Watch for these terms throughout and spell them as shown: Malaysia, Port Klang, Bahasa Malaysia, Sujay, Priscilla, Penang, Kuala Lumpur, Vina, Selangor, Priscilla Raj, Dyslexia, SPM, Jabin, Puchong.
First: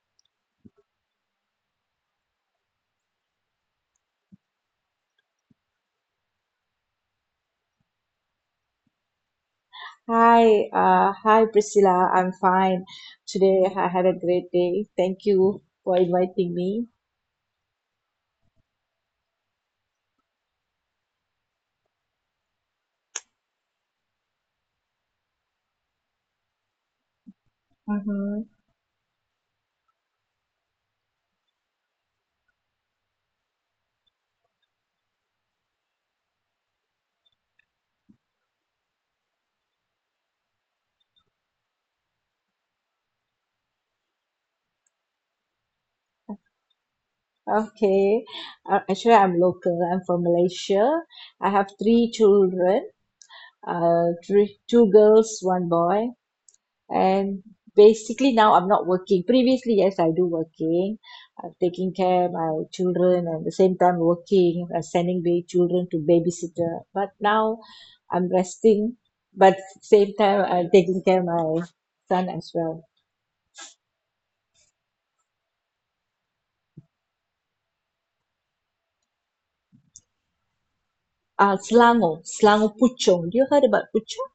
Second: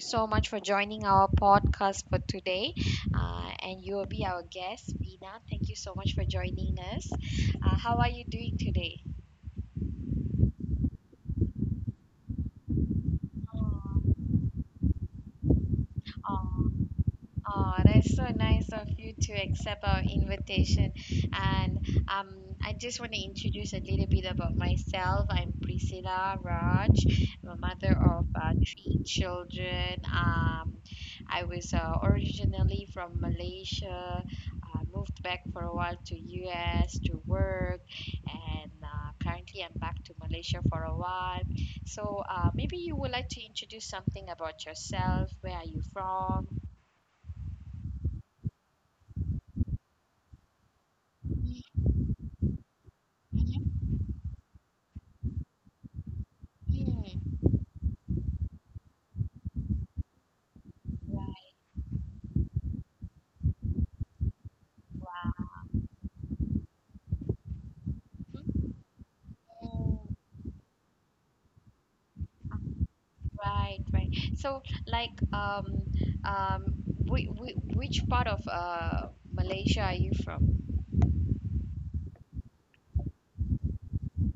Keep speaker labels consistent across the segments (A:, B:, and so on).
A: so much for joining our podcast for today. And you will be our guest, Vina. Thank you so much for joining us. How are you doing today?
B: Hi, hi Priscilla. I'm fine. Today I had a great day. Thank you for inviting
A: Oh,
B: me.
A: Oh, that's so nice of you to accept our invitation. And um, I just want to introduce a little bit about myself. I'm Priscilla Raj. I'm a mother of
B: Mm-hmm.
A: three children. I was originally from Malaysia. I moved back for a while to US to work, and currently I'm back to Malaysia for a while. So maybe you would like to introduce something about yourself. Where are you from?
B: Okay. Actually, I'm local. I'm from Malaysia. I have three children.
A: Mm,
B: Three, two girls, one boy.
A: right. Mhm.
B: And basically now I'm not working. Previously, yes, I do working. I'm taking care my children and the same time working, sending the children to babysitter. But now I'm resting, but
A: Mm,
B: same time I'm taking care my son as well.
A: right, right. So, like, um, whi- whi- which part of Malaysia are you from?
B: Selangor, Selangor Puchong. Do you heard about Puchong?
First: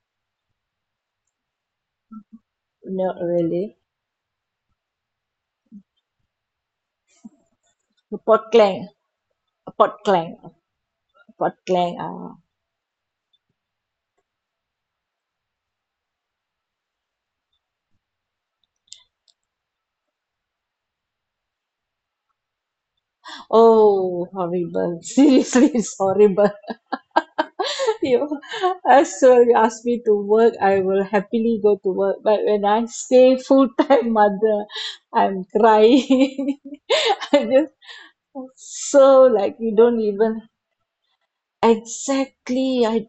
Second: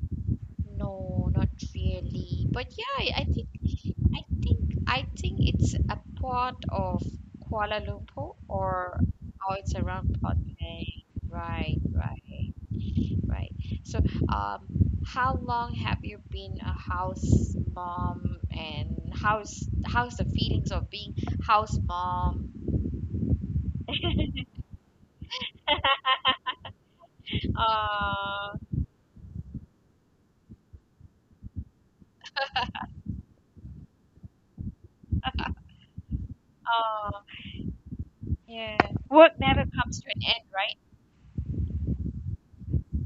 A: No, not really. But yeah, I
B: No,
A: I think,
B: really.
A: I think, it's a part of Kuala Lumpur,
B: Port Klang,
A: or it's
B: Port
A: around
B: Klang,
A: Penang.
B: Port
A: Right,
B: Klang. Uh,
A: right. Right. So, um, how long have you been a house mom, and how's the feelings of being house mom?
B: oh, horrible. Seriously, it's horrible. you know,
A: Oh,
B: as soon as you ask me to work, I will happily go to work. But when I say full time mother, I'm crying.
A: oh,
B: I just
A: yeah.
B: so
A: Work
B: like
A: never
B: you don't
A: comes to an
B: even
A: end, right?
B: Exactly. I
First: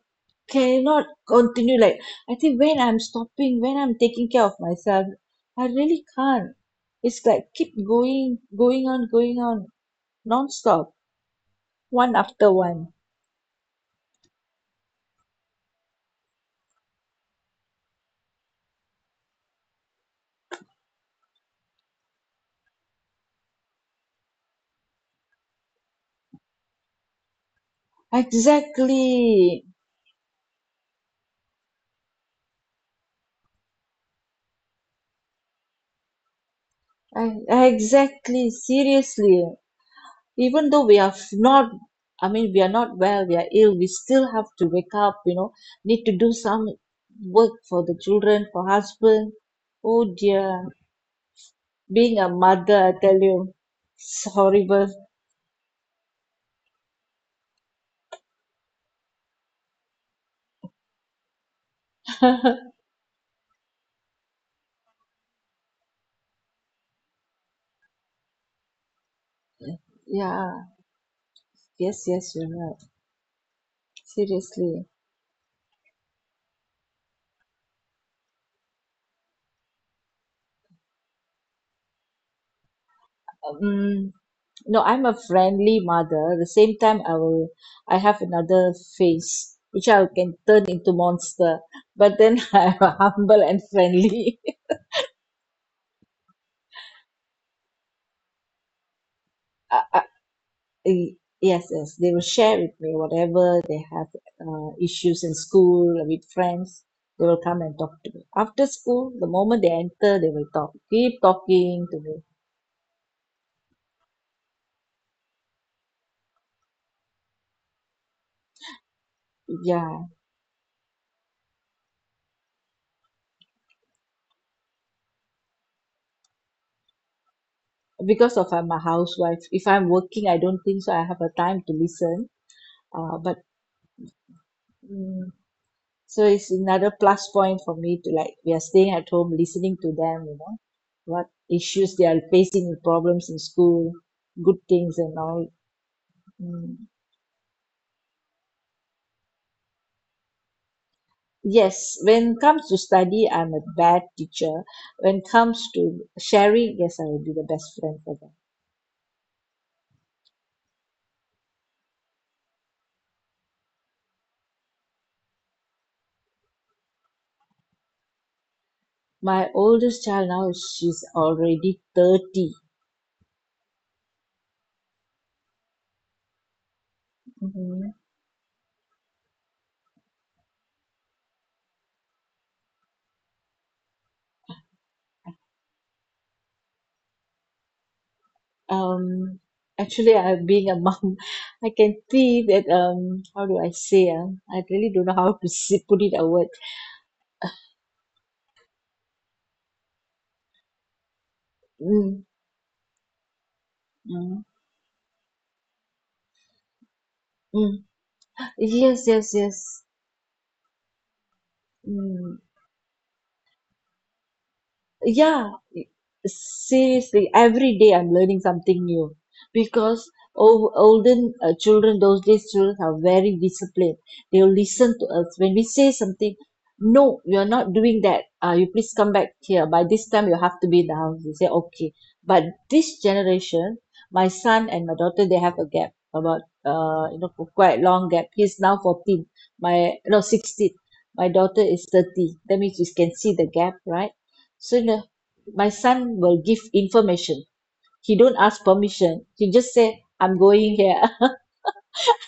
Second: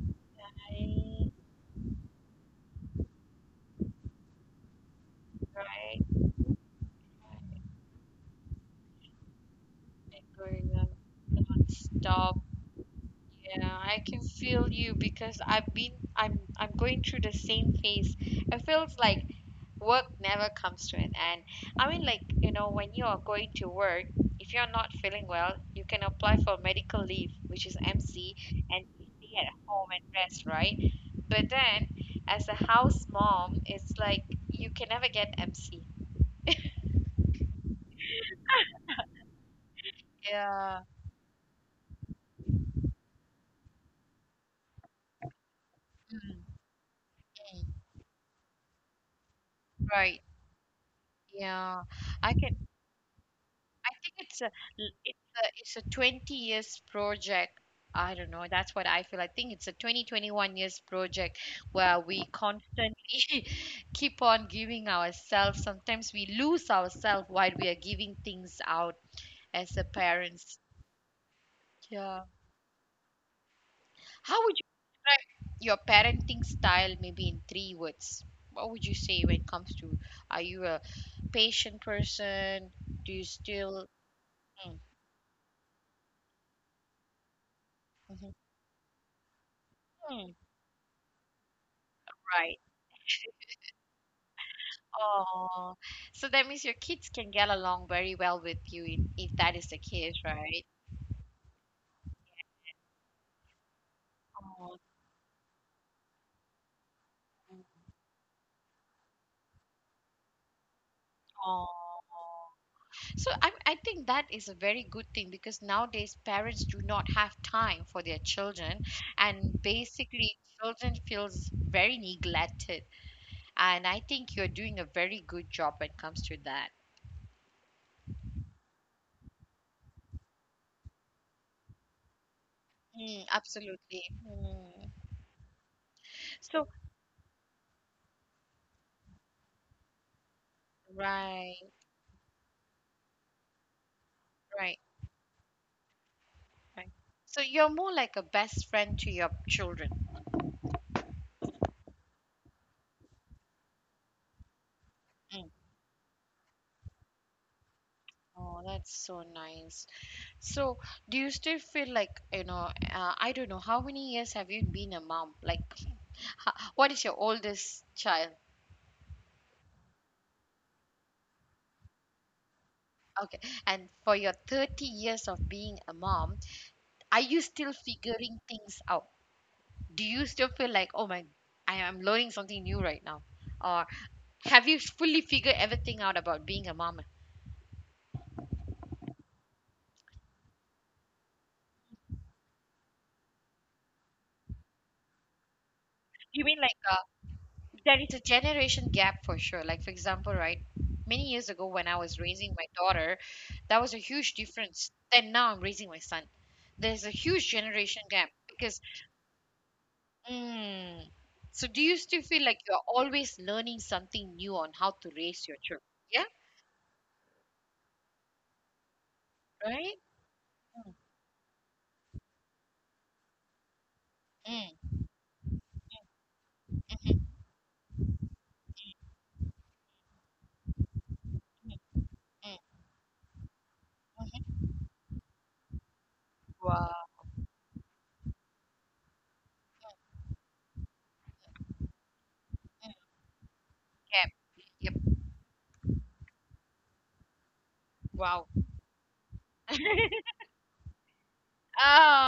B: cannot
A: Right,
B: continue. Like I think when I'm stopping, when I'm taking care of myself, I
A: right,
B: really can't. It's like keep going, going on, going on,
A: right. Going on
B: non-stop, one
A: non-stop.
B: after one.
A: Yeah, I can feel you because I've been I'm going through the same phase. It feels like work never comes to an end. I mean, like, when you are going to work, if you're not feeling well, you can apply for medical leave, which is MC, and stay at
B: Exactly.
A: home and rest, right? But then as a house mom, it's like you can never get MC.
B: And Exactly, seriously, even
A: Yeah.
B: though not, I mean, we are not well, we are ill, we still have to wake up, you know, need to do
A: Mm,
B: some work
A: mm,
B: for the children, for husband. Oh
A: right.
B: dear,
A: Yeah.
B: being a
A: I can
B: mother, I tell you,
A: I think
B: it's
A: it's
B: horrible.
A: it's a 20 years project. I don't know. That's what I feel. I think it's a 20-21 years project where we constantly keep on giving ourselves. Sometimes we lose ourselves while we are giving things out as a parents.
B: Yeah, yes,
A: Yeah.
B: yes, you're right.
A: How would you
B: Seriously.
A: describe your parenting style maybe in three words? What would you say when it comes to, are you a patient person? Do you still?
B: Um,
A: Mm,
B: No, I'm a friendly mother. At the same time, I have
A: mhm,
B: another face which I
A: mm,
B: can turn into monster. But then
A: right?
B: I'm humble and friendly.
A: Oh, so that means your kids can get along very well with you, if that is the
B: I, I,
A: case, right?
B: I- yes, yes, they will share with me whatever they have
A: Oh,
B: issues in school with friends. They will come and talk to me after school. The moment they enter, they will talk, keep
A: oh.
B: talking to me.
A: So I think that is a very good thing because nowadays parents do not have time for their children, and
B: Yeah,
A: basically children feels very neglected. And I think you're doing a very good job when it comes to that.
B: because of I'm a housewife. If I'm working, I don't think so. I have a time to listen. Uh,
A: Mm,
B: but
A: absolutely. Mm.
B: mm, so it's
A: So
B: another plus point for me to, like, we are staying at home listening to them, you know, what
A: right,
B: issues they are facing, with problems in school, good
A: right,
B: things and all. Mm.
A: right. So you're more like a best friend to your children.
B: Yes, when it comes to study, I'm a bad teacher. When it comes to sharing, yes, I will be the best friend for them.
A: Oh, that's so nice. So, do you still feel like, I don't know, how many years have you been a mom? Like, what is your oldest child?
B: My oldest child, now she's already 30.
A: Okay. And for your 30 years of being a mom, are you still
B: Mhm.
A: figuring things out? Do you still feel like, oh my, I am learning something new right now? Or have you fully figured everything out about being a mom?
B: um Actually, I being a mom, I can see that, how do I say, I really don't know how to say, put it a
A: You
B: word.
A: mean, like, there is a generation gap for sure. Like, for example, right, many years ago when I was
B: Mm,
A: raising my daughter, that was a huge
B: mm,
A: difference. Then now I'm raising my son. There's a huge
B: mm.
A: generation gap because,
B: Yes, yes, yes.
A: mm, so do you still
B: Mm.
A: feel like you're always learning something new on how to raise
B: Yeah,
A: your children? Yeah,
B: seriously, every day I'm learning something new,
A: right?
B: because
A: Mm,
B: olden, children, those days children are very disciplined. They'll
A: mm,
B: listen to us when we say something. No,
A: mhm,
B: you're not doing that. You please come back here by this time, you have to be in the house, they say okay. But
A: mm,
B: this generation, my
A: mhm.
B: son and my daughter, they have a gap about,
A: Wow.
B: you know, for quite long gap. He's now 14. My no 16. My daughter is 30. That means you
A: Mm,
B: can see the gap, right?
A: gap.
B: so
A: Yep.
B: no, My son will give information, he don't
A: Wow.
B: ask permission, he just say I'm going here.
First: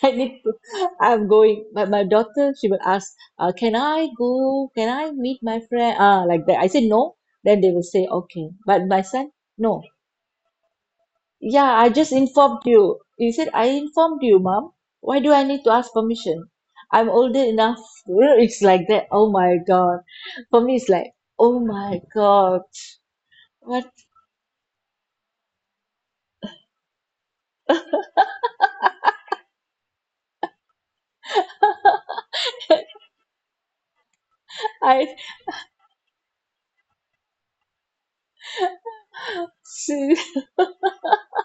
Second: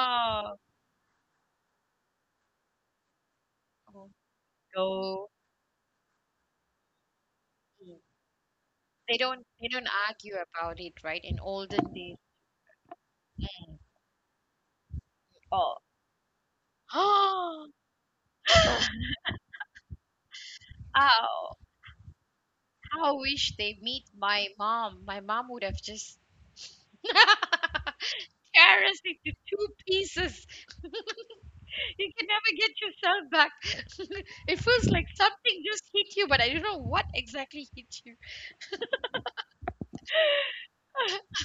B: I need to I'm going. But my daughter, she will ask, can I
A: oh,
B: go, can I
A: no.
B: meet my friend, ah, like that. I say no, then they will
A: Mm.
B: say okay. But my
A: They
B: son,
A: don't they
B: no,
A: don't argue about it, right? In
B: yeah, I
A: olden
B: just
A: days,
B: informed you. He said, I informed you, Mom. Why do I need to
A: people.
B: ask permission? I'm older
A: Oh,
B: enough. You know, it's like that. Oh my god. For me it's like,
A: wow.
B: oh my god.
A: How wish they
B: What?
A: meet my mom. My mom would have just tear us into two pieces. You can never get yourself back. It feels
B: I
A: like something just hit you, but I don't know what exactly hit you.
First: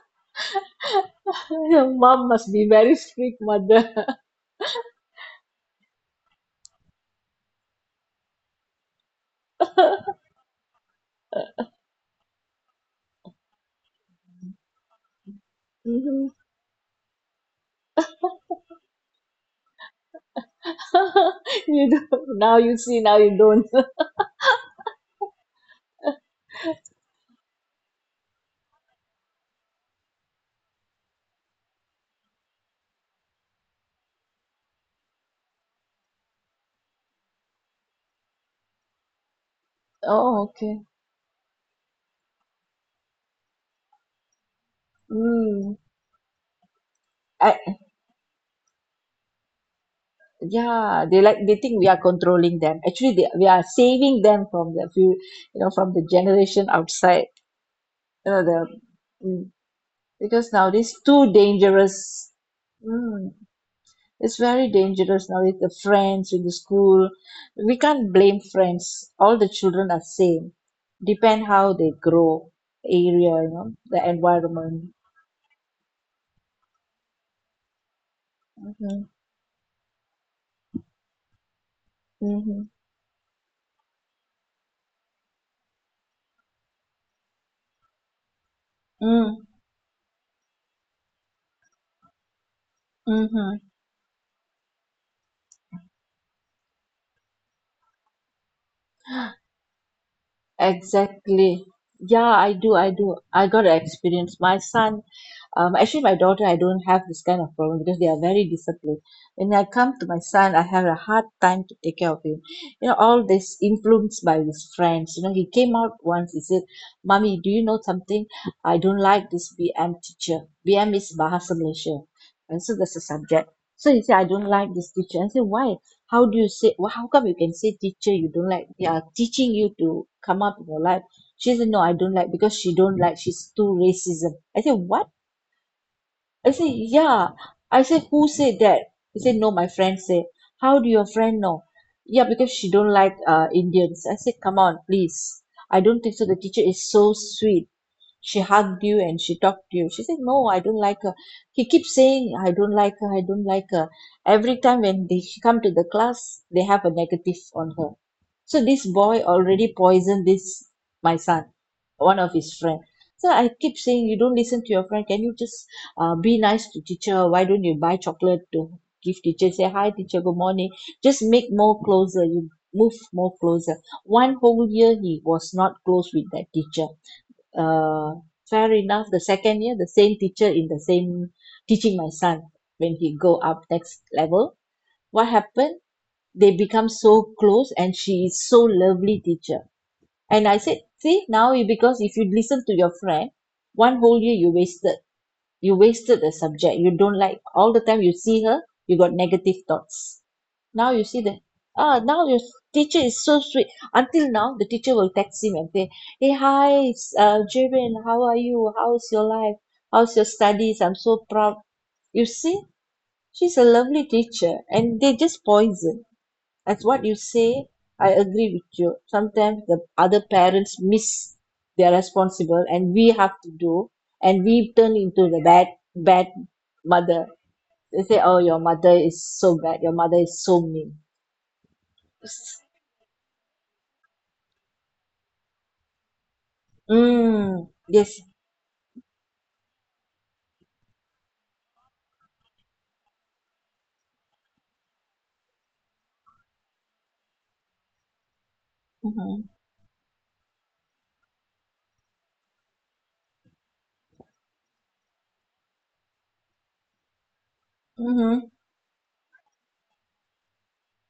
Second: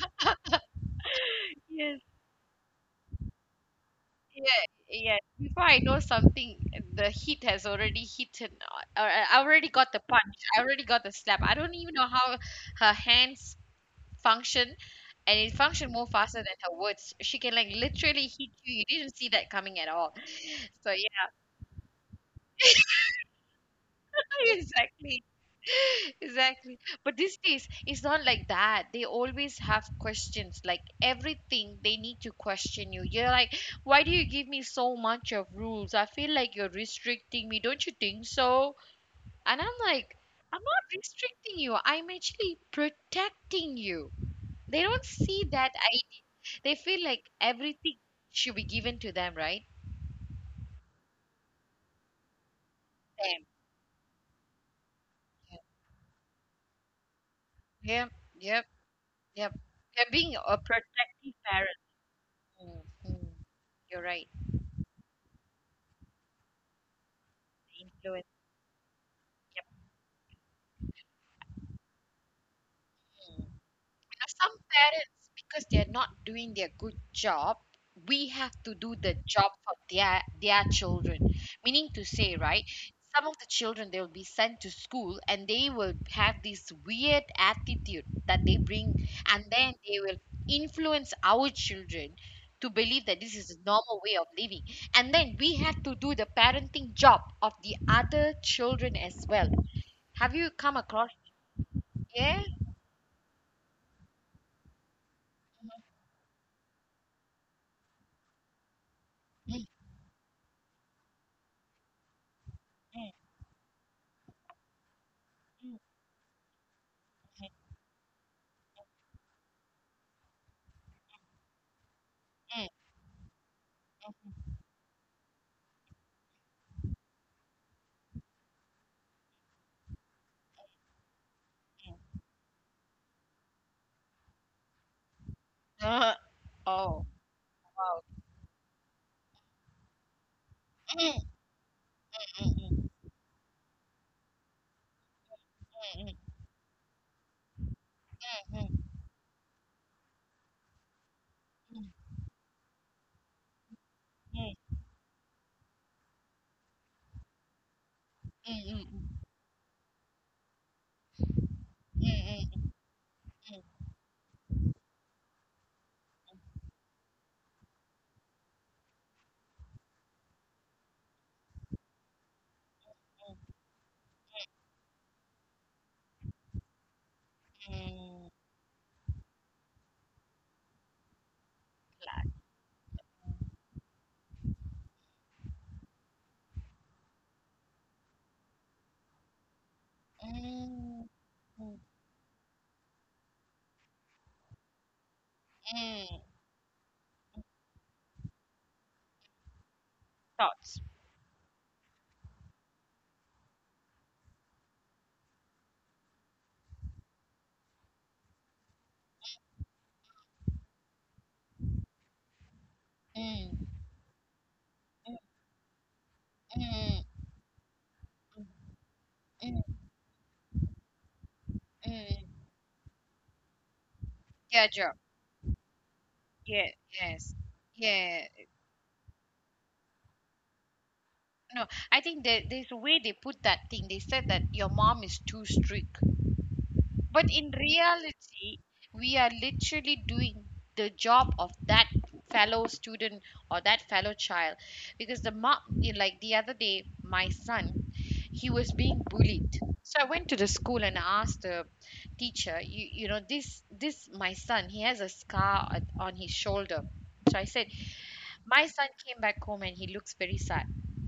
B: Your
A: Yes,
B: Mom must be very strict mother.
A: yeah, yeah. Before I know something, the hit has already hit, and I already got the punch. I already got the slap. I don't even know how her hands function, and it functioned more
B: Mhm.
A: faster than her words. She can like literally hit you. You didn't see that coming at all. So yeah,
B: You do, now you see, now you don't.
A: exactly. Exactly. But these days, it's not like that. They always have questions. Like everything, they need to question you. You're like, why do you give me so much of rules? I feel like you're restricting me. Don't you think so? And I'm like,
B: Oh,
A: I'm
B: okay.
A: not restricting you. I'm actually protecting you. They don't see that.
B: Mm.
A: I. They feel like
B: I,
A: everything should be given to them, right?
B: yeah, they like, they think we are controlling them. Actually,
A: Them.
B: we are saving them from the few, you know, from the generation outside.
A: Yep,
B: You know
A: yep,
B: the mm,
A: yep. They're being
B: because
A: a
B: now it's too
A: protective parent.
B: dangerous.
A: Mm, mm.
B: Mm.
A: You're right.
B: It's very dangerous now with the friends in the school. We
A: The
B: can't
A: influence.
B: blame friends. All the children are same. Depend how they grow, area,
A: Yep.
B: you
A: Now,
B: know, the
A: some
B: environment.
A: parents, because they're not doing their good job, we have to do
B: Mm-hmm.
A: the job for their children. Meaning to say,
B: Mm-hmm.
A: right? Some of the children, they will be sent to school and they will have this weird attitude that they bring,
B: Mm-hmm.
A: and then they will influence our children to believe that this is
B: Mm-hmm.
A: a normal way of living. And then we have to do the parenting job of the other children as well. Have you come across?
B: Exactly. Yeah,
A: Yeah.
B: I do. I do. I got to experience. Actually, my daughter, I don't have this kind of problem because they are very disciplined. When I
A: Mm,
B: come to my son, I have a hard time to take care of him. You know, all this influenced by his friends. You know, he came out once. He said, "Mommy, do you know something? I don't like this BM teacher. BM is Bahasa Malaysia, and
A: mm.
B: so that's the subject." So he said, "I don't like this teacher." I said, "Why? How come you can say teacher you don't like? They are teaching you to come up with your life." She said, "No, I don't like, because she don't like, she's too racism." I said, "What?" I said,
A: Oh.
B: "Yeah." I
A: Wow.
B: said, "Who said that?" He said, "No, my friend said." "How do your
A: Mm,
B: friend know?" "Yeah,
A: mm,
B: because she
A: mm,
B: don't like Indians." I said, "Come on, please, I don't
A: mm,
B: think so. The teacher is so sweet, she
A: mm,
B: hugged you and she talked to you." she said, "No, I don't like her." He keeps saying, "I don't like her, I don't like her."
A: mm,
B: Every
A: mm,
B: time when they she come to the class, they have a negative on her. So
A: mm,
B: this boy
A: mm,
B: already poisoned this my son,
A: mm,
B: one of his
A: mm,
B: friend. So I
A: mm,
B: keep saying, you don't listen to your friend. Can you just be nice to teacher? Why don't you buy chocolate to give teacher, say hi teacher, good morning, just make more closer, you move more closer. One whole year he was not close with that teacher. uh,
A: mm.
B: Fair enough, the second year, the same teacher in the same teaching my
A: Black.
B: son, when he go up next level, what happened? They become so close, and she is so lovely teacher. And I said,
A: Mm,
B: see now you,
A: mm,
B: because if you listen to your friend, one whole year you wasted. You wasted
A: mm.
B: the subject, you don't like, all the time you see her, you got negative thoughts.
A: Thoughts.
B: Now you see the, ah, now your teacher is so sweet. Until now, the teacher will text him and say, "Hey, hi, Jabin, how are you? How's your life? How's your studies? I'm so proud." You see, she's a
A: Mm,
B: lovely teacher, and they
A: mm,
B: just poison. That's what you
A: mm,
B: say. I
A: mm,
B: agree with you. Sometimes
A: mm,
B: the other parents miss their
A: mm.
B: responsible, and we have to do, and we
A: Yeah,
B: turn
A: job.
B: into the bad, bad
A: Yeah,
B: mother.
A: yes.
B: They say,
A: Yeah.
B: "Oh, your mother is so bad. Your mother is so mean."
A: No, I think that there's a way they put that thing. They said that your mom is too strict. But in
B: Mm, yes.
A: reality, we are literally doing the job of that fellow student or that fellow child because the mom, like the other day, my son, he was being
B: Mm-hmm.
A: bullied. So I went to the school and asked the teacher, this my son, he has a scar on his shoulder. So I said,
B: Mm-hmm.
A: my son came back home and he looks very sad.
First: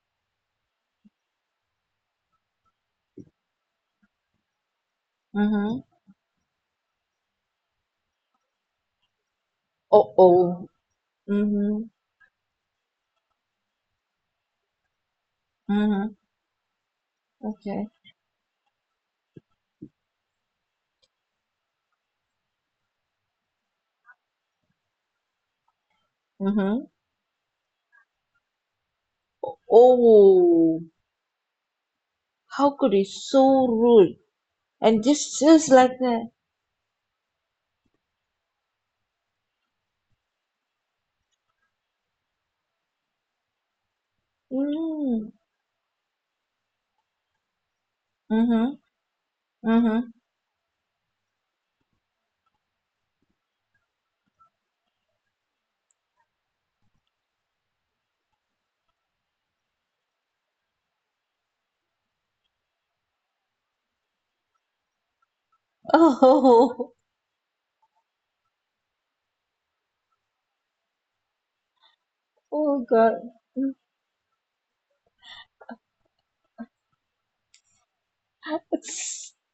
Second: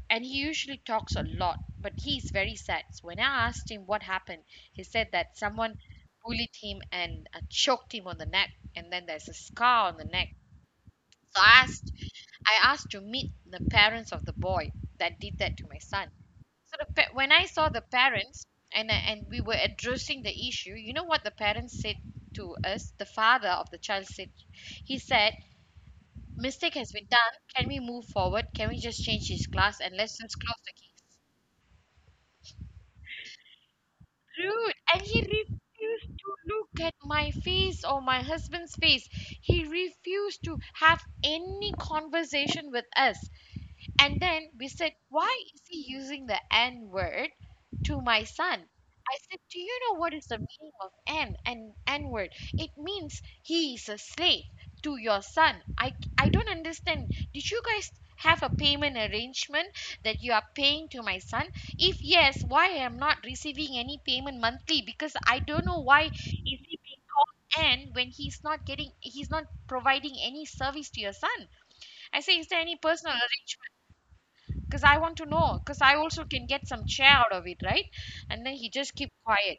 A: And he usually talks a lot, but he's very sad. So when I asked him what happened, he said that someone
B: Mm-hmm.
A: bullied him and choked him on the neck, and then there's a scar on the
B: Oh,
A: neck.
B: oh.
A: So
B: Mm-hmm.
A: I asked to meet the parents of the boy that did that to my son.
B: Mm-hmm.
A: So when I saw the
B: Okay.
A: parents, and we were addressing the issue, you know what the parents said to us? The father of the child said, he said, mistake
B: Mm-hmm.
A: has been done. Can we move forward? Can we just change his class and let's just close the
B: Oh,
A: case?
B: how could he so rude?
A: Rude. And
B: And
A: he
B: just like
A: refused
B: that.
A: to look at my face or my husband's face. He refused to have any conversation with us. And then we said,
B: Mm.
A: why is he using the N word to my son?
B: Mm-hmm.
A: I said, do you know
B: Mm-hmm.
A: what is the meaning of N and N word? It means he is a slave to your son. I don't understand. Did you guys have a payment arrangement that you are paying to my son? If yes, why I am not receiving any payment monthly? Because I don't know why is he
B: Oh,
A: being called N when he's not providing any service to your son. I say, is there any
B: oh
A: personal
B: God.
A: arrangement? Because I want to know, because I also can get some chair out of it, right? And then he just keep
B: It's-
A: quiet.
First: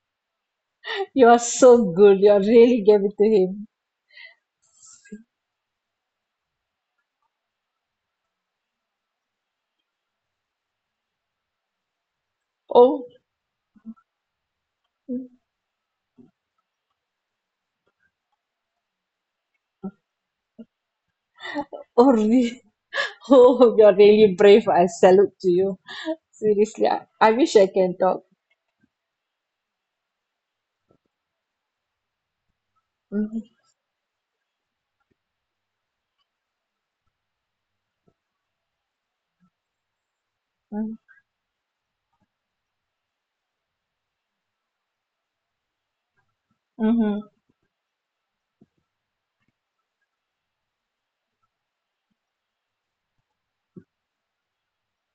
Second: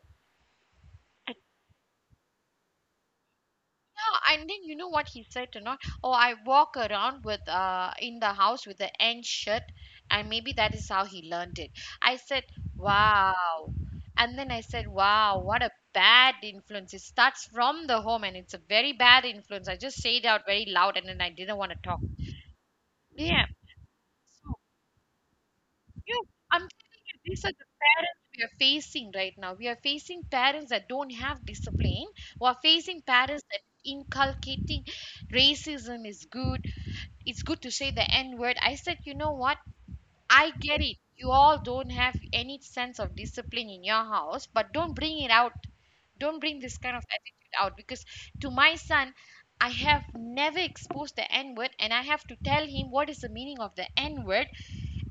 B: You are so good. You are really gave it to him.
A: Yeah, and then you know what he said to not? Oh, I walk around with in the house with the N shirt, and maybe that is how he learned it. I said,
B: Oh,
A: wow. And then I said, wow, what a bad influence. It starts from the home and it's a very bad influence. I just said it out very loud and then I didn't want to talk.
B: oh, really?
A: Yeah.
B: Oh, you are really brave. I salute to you.
A: You I'm
B: Seriously,
A: telling you,
B: I
A: these
B: wish
A: are
B: I
A: the
B: can talk.
A: parents we are facing right now. We are facing parents that don't have discipline. We are facing parents
B: Mm-hmm.
A: that inculcating racism is good. It's good to say the N word. I said, you know what? I get it.
B: Mm-hmm.
A: You all don't have any sense of discipline in your house, but don't bring it out. Don't bring this kind of
B: Mm-hmm.
A: attitude out because to my son, I have never exposed the N word, and I have to tell him what is the meaning of the N word,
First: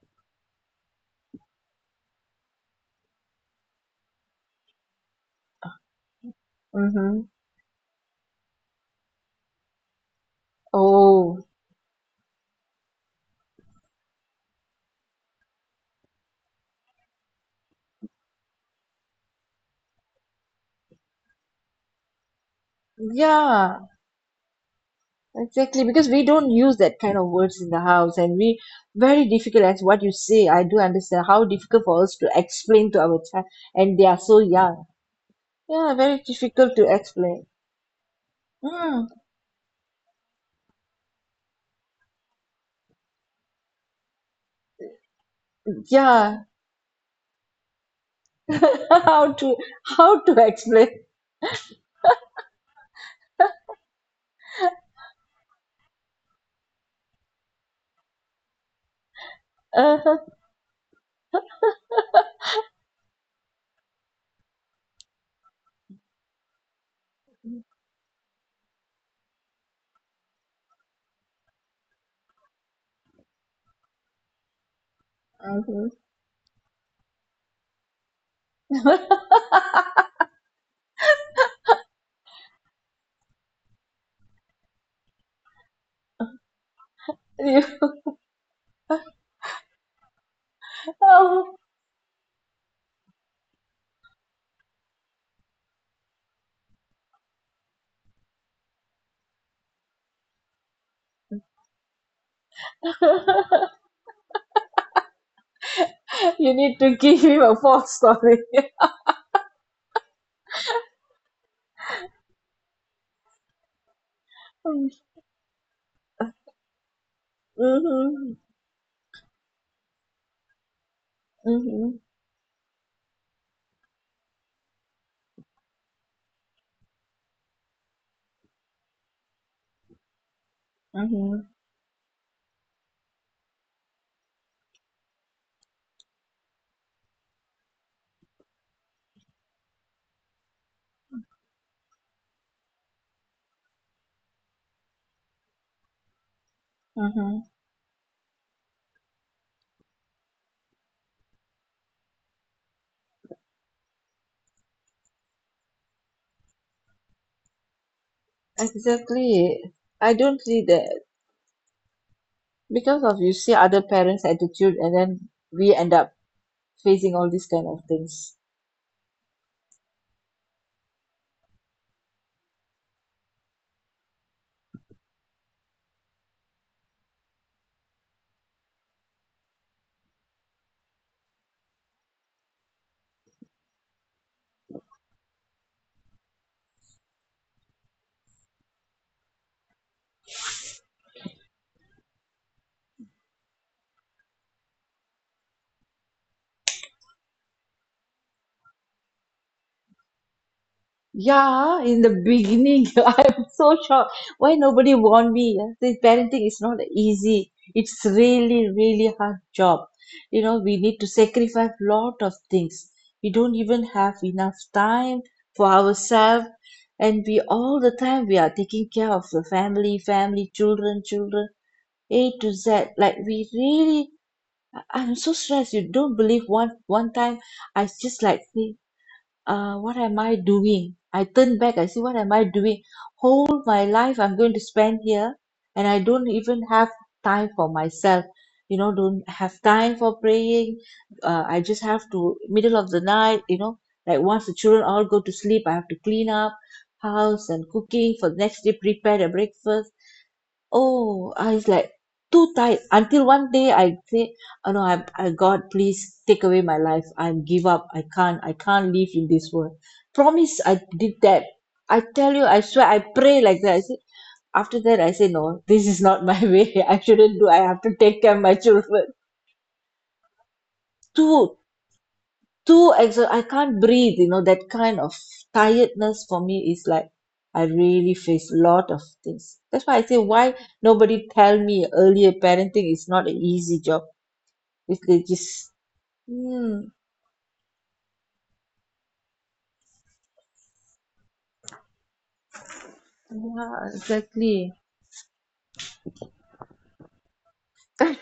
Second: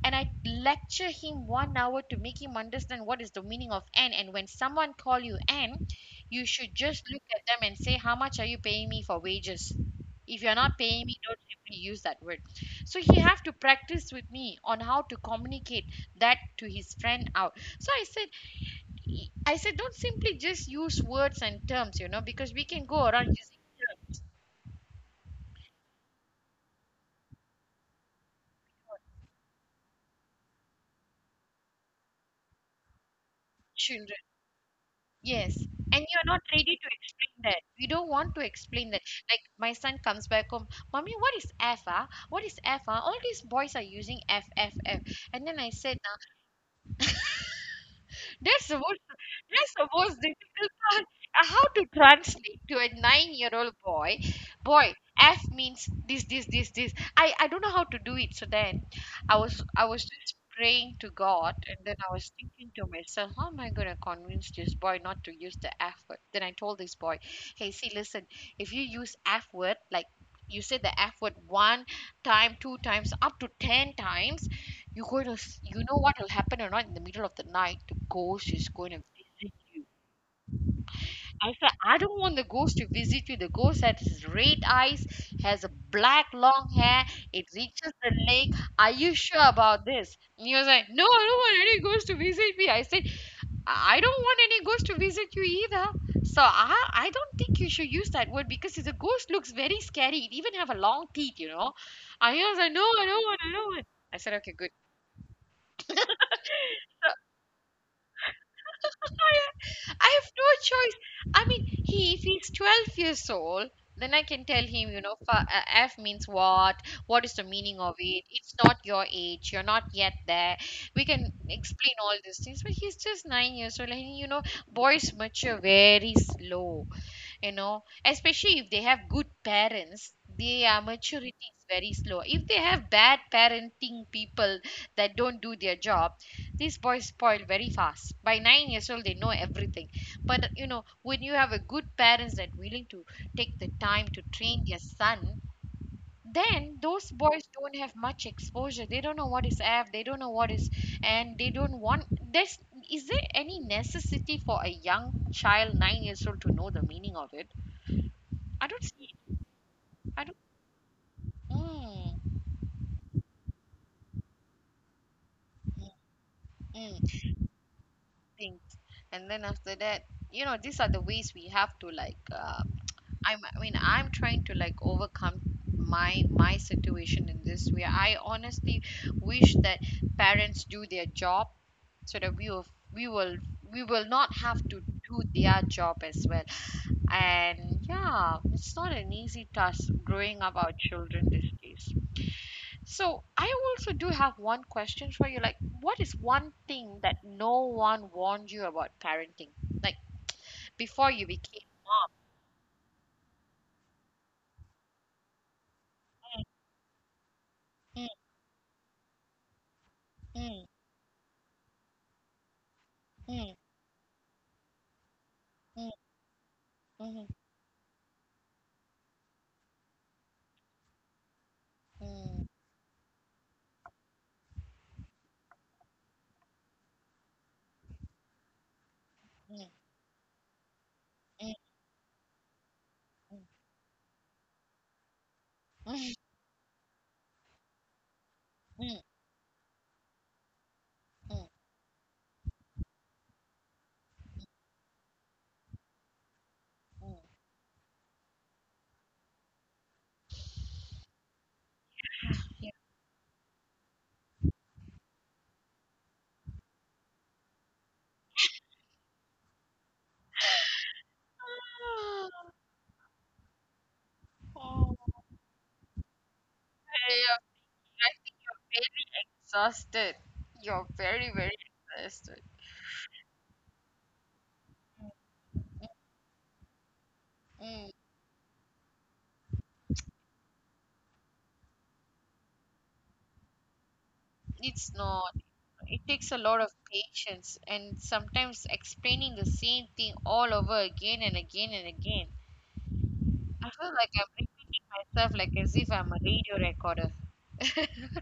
A: and I lecture him 1 hour to make him understand what is the meaning of "n." And when someone call you "n," you should just look
B: Mm-hmm.
A: at them and say, how much are you paying me for wages? If you're not paying me, don't
B: Oh,
A: simply use that word. So he have to practice with me on how to communicate that to his friend out. So I said, don't simply just use words and terms, because we can go around using
B: yeah, exactly. Because we don't use that kind of words in the house, and we very difficult as what you say. I do understand how difficult for us to explain to our child, and they
A: terms.
B: are so young.
A: Yes,
B: Yeah,
A: and
B: very
A: you're not ready to
B: difficult to
A: explain
B: explain.
A: that. We don't want to explain that.
B: Mm,
A: Like my son comes back home, Mommy, what is F? Ah? What is F? Ah? All these boys are using F, F, F. And then I said,
B: yeah,
A: ah, That's the most
B: how to
A: that's the most
B: how to
A: difficult
B: explain?
A: part. How to translate to a 9-year-old boy? Boy, F means this, this, this, this. I don't know how to do it. So then, I was
B: Uh-huh.
A: just praying to God, and then I was thinking to myself, how am I gonna convince this boy not to use the F word? Then I told this boy, hey, see, listen, if you use F word like you say the F word one time, two times, up to 10 times, you're going to, you
B: Hmm.
A: know what will happen or not in the middle of the night? The ghost is going to visit you. I said, I don't want the ghost to visit you. The ghost has red eyes, has a black long hair. It
B: You,
A: reaches the lake. Are you sure about this? And he was like, No, I don't
B: oh,
A: want any ghost to visit me. I said, I don't want any ghost to visit you either. So I don't think you should use that word because the ghost looks very scary. It even have a long teeth, you know. And he was like, No, I don't want, I don't want. I said, Okay, good.
B: you need to give him a false story.
A: I have no choice. I mean, he if he's 12 years old, then I can tell
B: Mm-hmm.
A: him, you know, F means what? What is the meaning of it?
B: Mm-hmm.
A: It's not your age. You're not yet there. We can explain all these things, but he's just 9 years old, and you know, boys mature very slow, you know, especially if they have good parents. Their maturity
B: Mm-hmm.
A: is very slow if they have bad parenting people that don't do their job. These boys spoil very fast. By 9 years old they know everything. But you know, when you have a good parents that willing to take the time to train their son, then those boys
B: Mm-hmm.
A: don't have much exposure. They don't know what is app, they don't know what is and they don't want. There's Is there any necessity for a young child 9 years old to know the meaning of it I
B: Exactly. I
A: I Don't
B: don't see that,
A: mm,
B: because of you see other parents' attitude, and then we
A: mm,
B: end up facing
A: mm,
B: all these kind of things.
A: things. And then after that, you know, these are the ways we have to like I mean I'm trying to like overcome my situation in this way. I honestly wish that parents do their job so that we will we will not have to do their job as well. And yeah, it's not an easy task growing up our children these days. So I also do have one question for you. Like, what is one thing that no one warned you about parenting? Like before you became.
B: Yeah, in the beginning, I'm so shocked. Why nobody warned me? Yeah? This parenting is not easy. It's
A: Mm,
B: really, really hard job. You know,
A: mm,
B: we need to sacrifice lot of things. We
A: mm,
B: don't even have enough time for
A: mm,
B: ourselves, and
A: mm,
B: we all the time we are taking care of the family, family, children, children, A
A: mm,
B: to Z. Like we really, I'm so stressed. You don't believe, one time I just like think,
A: mm,
B: what am I doing? I
A: mm,
B: turn back. I see, what am I doing? Whole my life I'm going to spend here, and
A: mm,
B: I
A: mm,
B: don't even have time for myself. You know,
A: mm,
B: don't have time for praying.
A: mm,
B: I just have to middle of the night. You know, like once the children all go to sleep, I have to clean up
A: mm.
B: house and cooking for the next day, prepare the breakfast. Oh, I was like too
A: Yeah.
B: tired until one day I said, oh no, I god, please take away my life. I give up. I can't live in this world. Promise, I did that. I tell you,
A: Ah,
B: I swear, I pray like that. I said after
A: Oh,
B: that, I say no, this is not my way. I shouldn't do. I have to take care of my
A: you're very
B: children
A: exhausted. You're very, very
B: too.
A: exhausted.
B: Too exha I can't breathe, you know, that kind of tiredness for me is like I
A: Mm,
B: really face a lot of things. That's why I say why nobody tell me earlier parenting is not an easy job.
A: it's
B: If they
A: not.
B: just
A: It takes a lot of
B: mm,
A: patience and sometimes explaining the same thing all over again and again and again. I
B: yeah,
A: feel like I'm
B: exactly.
A: repeating myself like as if I'm a radio recorder.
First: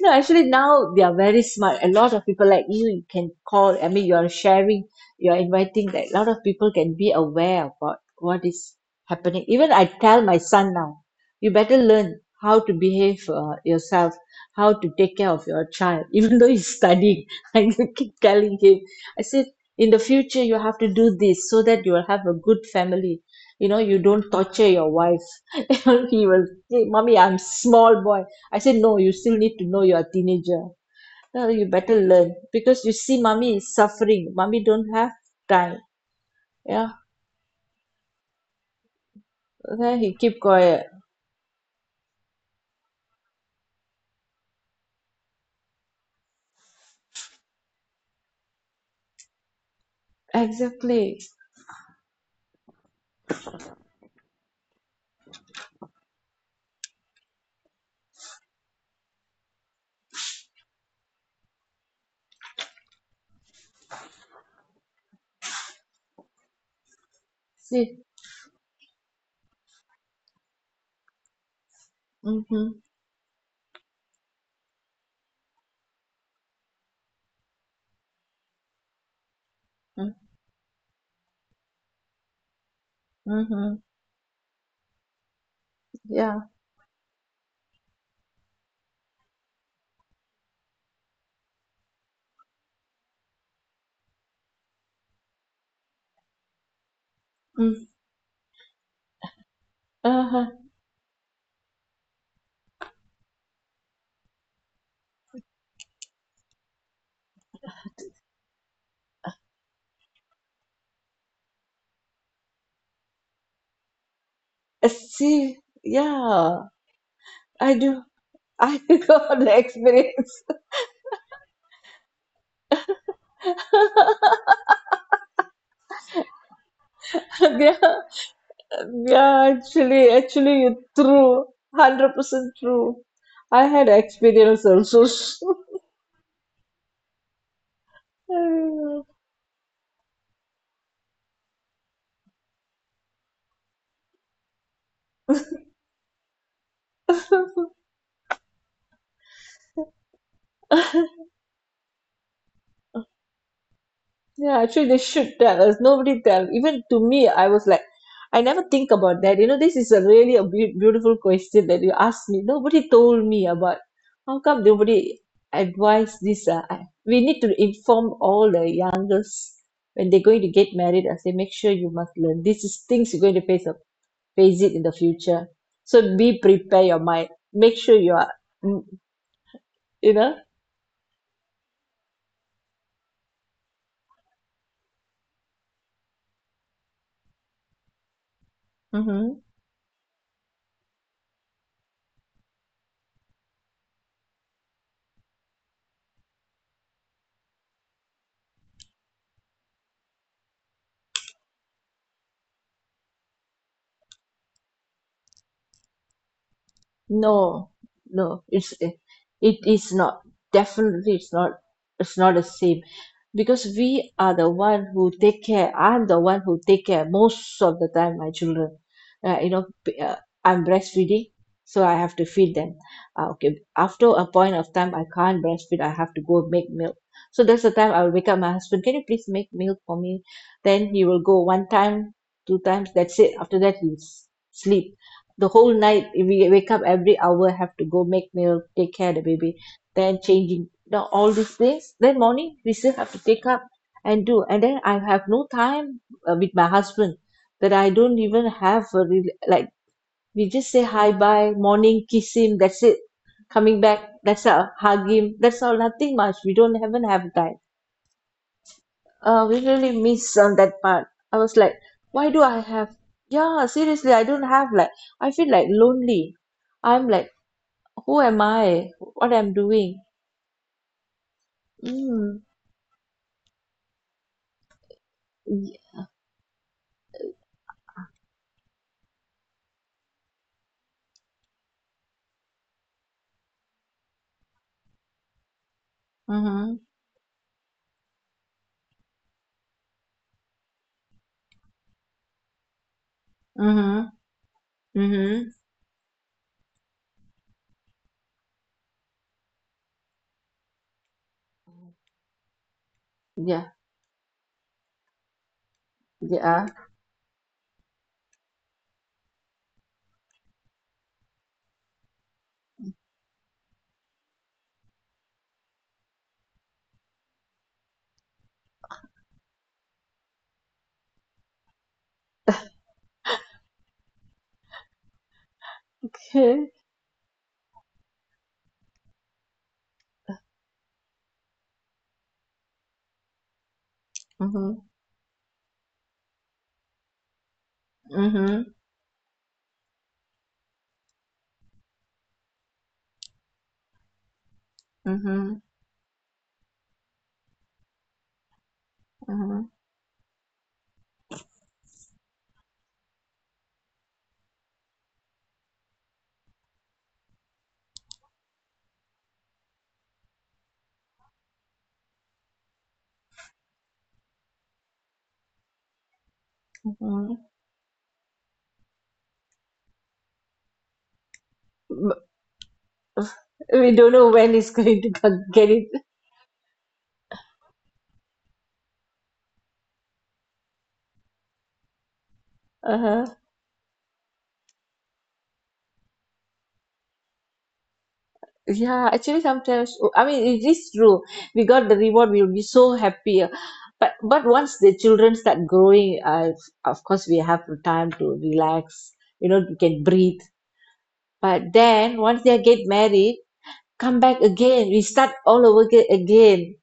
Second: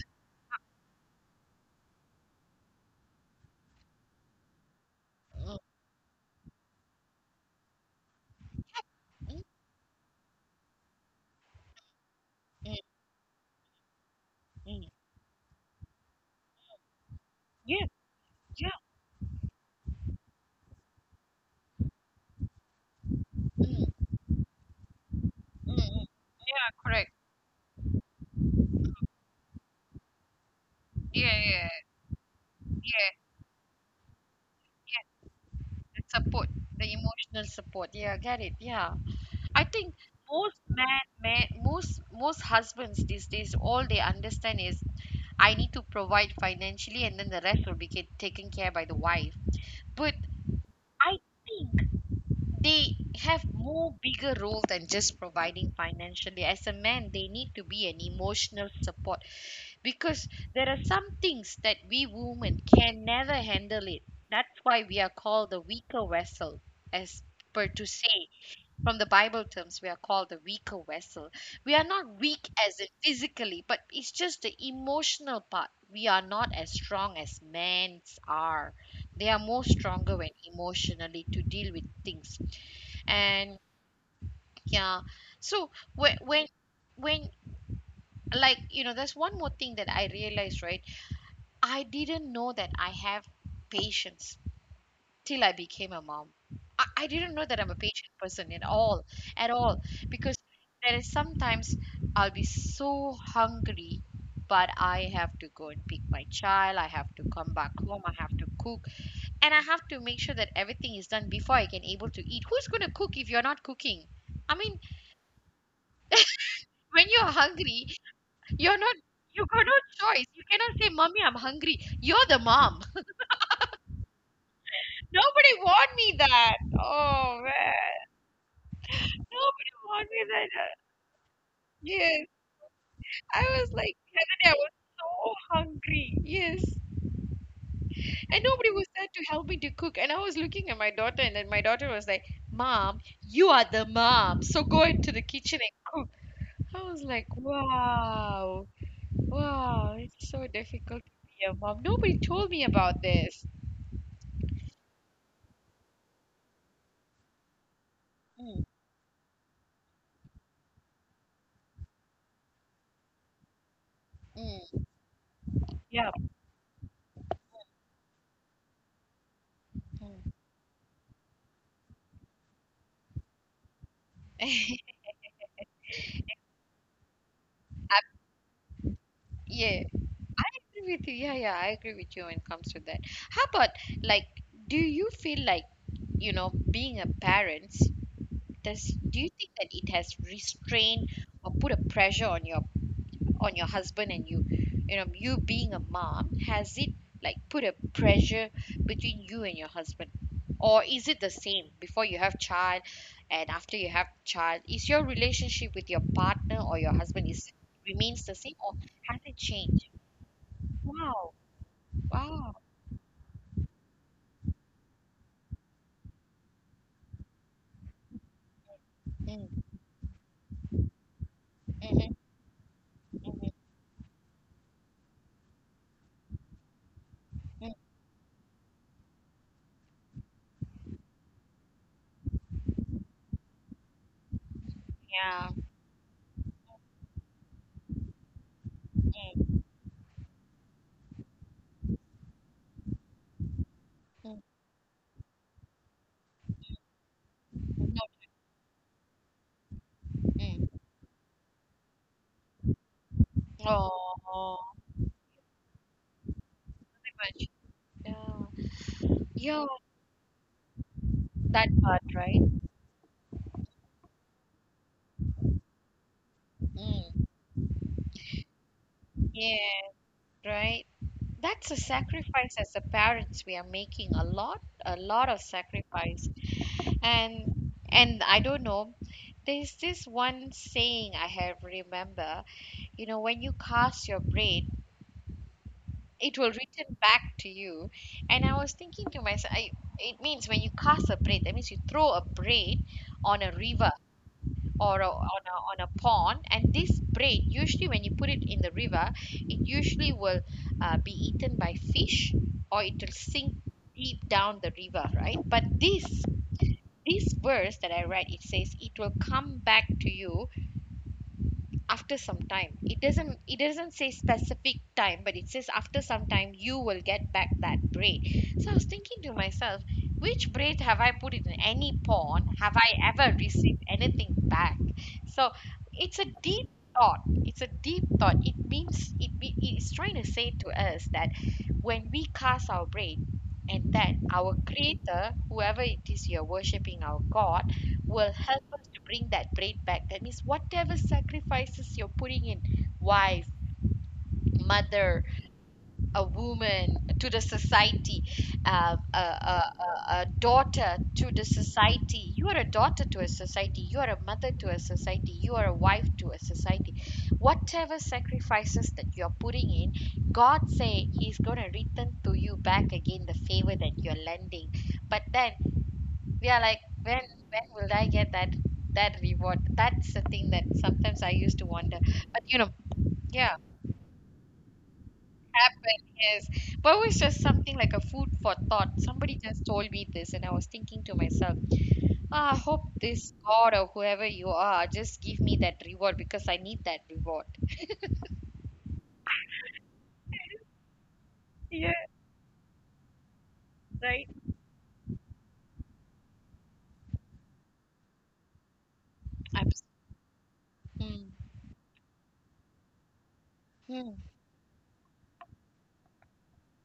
B: No, actually now they are very smart. A lot of people like you can call. I mean, you are sharing, you are inviting that a lot of people can be aware about what is
A: Mm,
B: happening. Even I tell my son now, you better learn how
A: mm,
B: to
A: mm,
B: behave yourself, how
A: mm.
B: to take care of your child, even though he's studying. I
A: Yeah,
B: keep telling
A: yeah.
B: him, I said, in the future, you have to do this so that you will have a good family. You know,
A: Mm,
B: you don't torture your wife.
A: mm, mm.
B: He was
A: Yeah,
B: say,
A: correct.
B: mommy, I'm small boy. I said, no, you still need to know, you're a teenager.
A: Yeah,
B: No, you
A: yeah,
B: better learn,
A: yeah,
B: because you see
A: yeah.
B: mommy is suffering, mommy don't have time.
A: The support,
B: Yeah,
A: the emotional support. Yeah, I get it. Yeah. I think
B: then he keep
A: most
B: quiet.
A: man, man, most most husbands these days, all they understand is I need to provide financially, and then the rest will be taken care by the wife. But I
B: Exactly,
A: think they have more bigger role than just providing financially. As a man, they need to be an emotional support because there are some things that we women can never handle it. That's why we are called the weaker vessel, as per to
B: see.
A: say. From the Bible terms, we are called the weaker vessel. We are not weak
B: Mm-hmm.
A: as in physically, but it's just the emotional part. We are not as strong as men's are. They are more stronger when emotionally to deal with things. And
B: Mm-hmm.
A: yeah, so when
B: Yeah.
A: when when like you know, there's one more thing that I realized, right? I didn't know that I have patience till I became a mom. I didn't know that I'm a
B: Mm.
A: patient person at all, because
B: Uh-huh.
A: there is sometimes I'll be so hungry, but I have to go and pick my child. I have to come back home. I have to cook, and I have to make sure that everything is done before I can able to eat. Who's gonna cook if you're not cooking? I mean,
B: See, yeah,
A: when you're
B: I
A: hungry,
B: do. I
A: you're not.
B: got
A: You
B: the
A: got no choice. You
B: experience.
A: cannot say, "Mommy, I'm hungry." You're the mom. Nobody warned me that. Oh man.
B: Yeah. Yeah,
A: Nobody warned
B: actually,
A: me that.
B: you're true.
A: Yes,
B: 100% true.
A: I
B: I
A: was
B: had
A: like, the other day I
B: experience
A: was
B: also.
A: so hungry. Yes, and nobody was there to help me to cook. And I was looking at my daughter, and then my daughter was like, Mom, you are the mom, so go into the kitchen and cook. I was like, wow, wow, it's so difficult to be a mom. Nobody told me about this.
B: Yeah, actually, they should tell us. Nobody tell. Even to me, I was like, I
A: Mm,
B: never think about that. You know, this is a really a beautiful question that you asked me. Nobody told me about. How come
A: mm,
B: nobody
A: yeah.
B: advised this? We need to inform all the youngers when
A: Mm.
B: they're going to get married. I say, make sure you must learn. This is things you're going to face. Face it in the future, so be prepare your mind, make sure you
A: I-
B: are mm,
A: yeah, I
B: you know,
A: agree with you. Yeah, yeah, I agree with you when it comes to that. How about, like, do you feel like you know being a parent does do you
B: mmhmm.
A: think that it has restrained or put a pressure on your husband and you know you being a mom has it like put a pressure between you and your husband or is it the same before you have child and after you have child is your relationship with your partner or your husband is
B: No,
A: remains the
B: no,
A: same or
B: it's it,
A: has it
B: it
A: changed?
B: is not. Definitely,
A: Wow,
B: it's not. It's not the
A: wow.
B: same because we are the one who take care. I'm the one who take care most of the time my children. Uh, you
A: mm,
B: know, p- uh, I'm breastfeeding, so I
A: mhm,
B: have to feed them.
A: mhm,
B: Okay, after a point of time, I can't breastfeed. I have to go make milk. So that's
A: mm,
B: the time I will wake up my husband. Can you please make milk for me? Then he will go one time, two times. That's it. After that, sleep
A: yeah.
B: the whole night. We wake up every hour, have to go make meal, take care of the baby,
A: mm,
B: then changing, now all these things. Then morning we still have to take up and do,
A: mm,
B: and then I have no time with my husband. That I
A: no.
B: don't even have a real like, we
A: mm.
B: just say hi bye, morning kiss him, that's it. Coming back, that's
A: Oh,
B: a hug him, that's all. Nothing much, we don't even have
A: pretty much.
B: time.
A: Yeah,
B: Uh,
A: yeah.
B: we really miss on that part. I was
A: That
B: like,
A: part,
B: why
A: right?
B: do I have? Yeah, seriously, I don't have like. I feel like lonely. I'm
A: Mm.
B: like, who am I? What I'm
A: Yeah,
B: doing?
A: right. That's a
B: Mm.
A: sacrifice as a parents we are making a lot of
B: Y-
A: sacrifice. And I don't know, there's this one saying I have remember, you know, when you cast your braid, it will
B: Mm-hmm.
A: return back to you. And I was thinking to myself, I, it means when you cast a braid, that means you throw a braid on a river
B: Mm-hmm.
A: on
B: Mm-hmm.
A: a pond, and this brain usually when you put it in the river it usually will be eaten by fish or it will sink
B: Yeah.
A: deep down the river, right? But this
B: Yeah.
A: this verse that I read, it says it will come back to you after some time. It doesn't say specific time, but it says after some time you will get back that braid. So I was thinking to myself, which braid have I put in any pawn? Have I ever received anything back? So it's a
B: Okay.
A: deep thought, it's a deep thought. It means it's trying to say to us that when we cast our braid, and then our
B: Mm-hmm.
A: creator, whoever it is you're worshiping, our God will help
B: Mm-hmm.
A: us to bring that braid back. That means whatever sacrifices you're putting in, wife, mother,
B: Mm-hmm.
A: a woman to the society,
B: Mm-hmm.
A: a daughter to the society. You are a daughter to a society. You are a mother to a society. You are a wife to a society. Whatever sacrifices that you're putting in, God say He's going to return to you back again the favor that you're lending. But then yeah, like
B: Mm-hmm.
A: when will I get that that reward? That's the thing that sometimes I used to wonder. But you know, yeah,
B: We don't know when it's going to get it.
A: happen, yes. But it was just something like a food for thought. Somebody just told me this, and I was thinking to myself, I hope
B: Uh
A: this
B: huh.
A: God or whoever you are just give me that reward because I need that reward.
B: Yeah, actually, sometimes oh, I mean it is true. We got
A: Yeah,
B: the reward, we will be so happy. But
A: right.
B: but once the children start growing, of course we have the time to relax. You know, we
A: Abs-.
B: can breathe.
A: Mm.
B: But then once they get married,
A: Hmm.
B: come back again. We start all over again.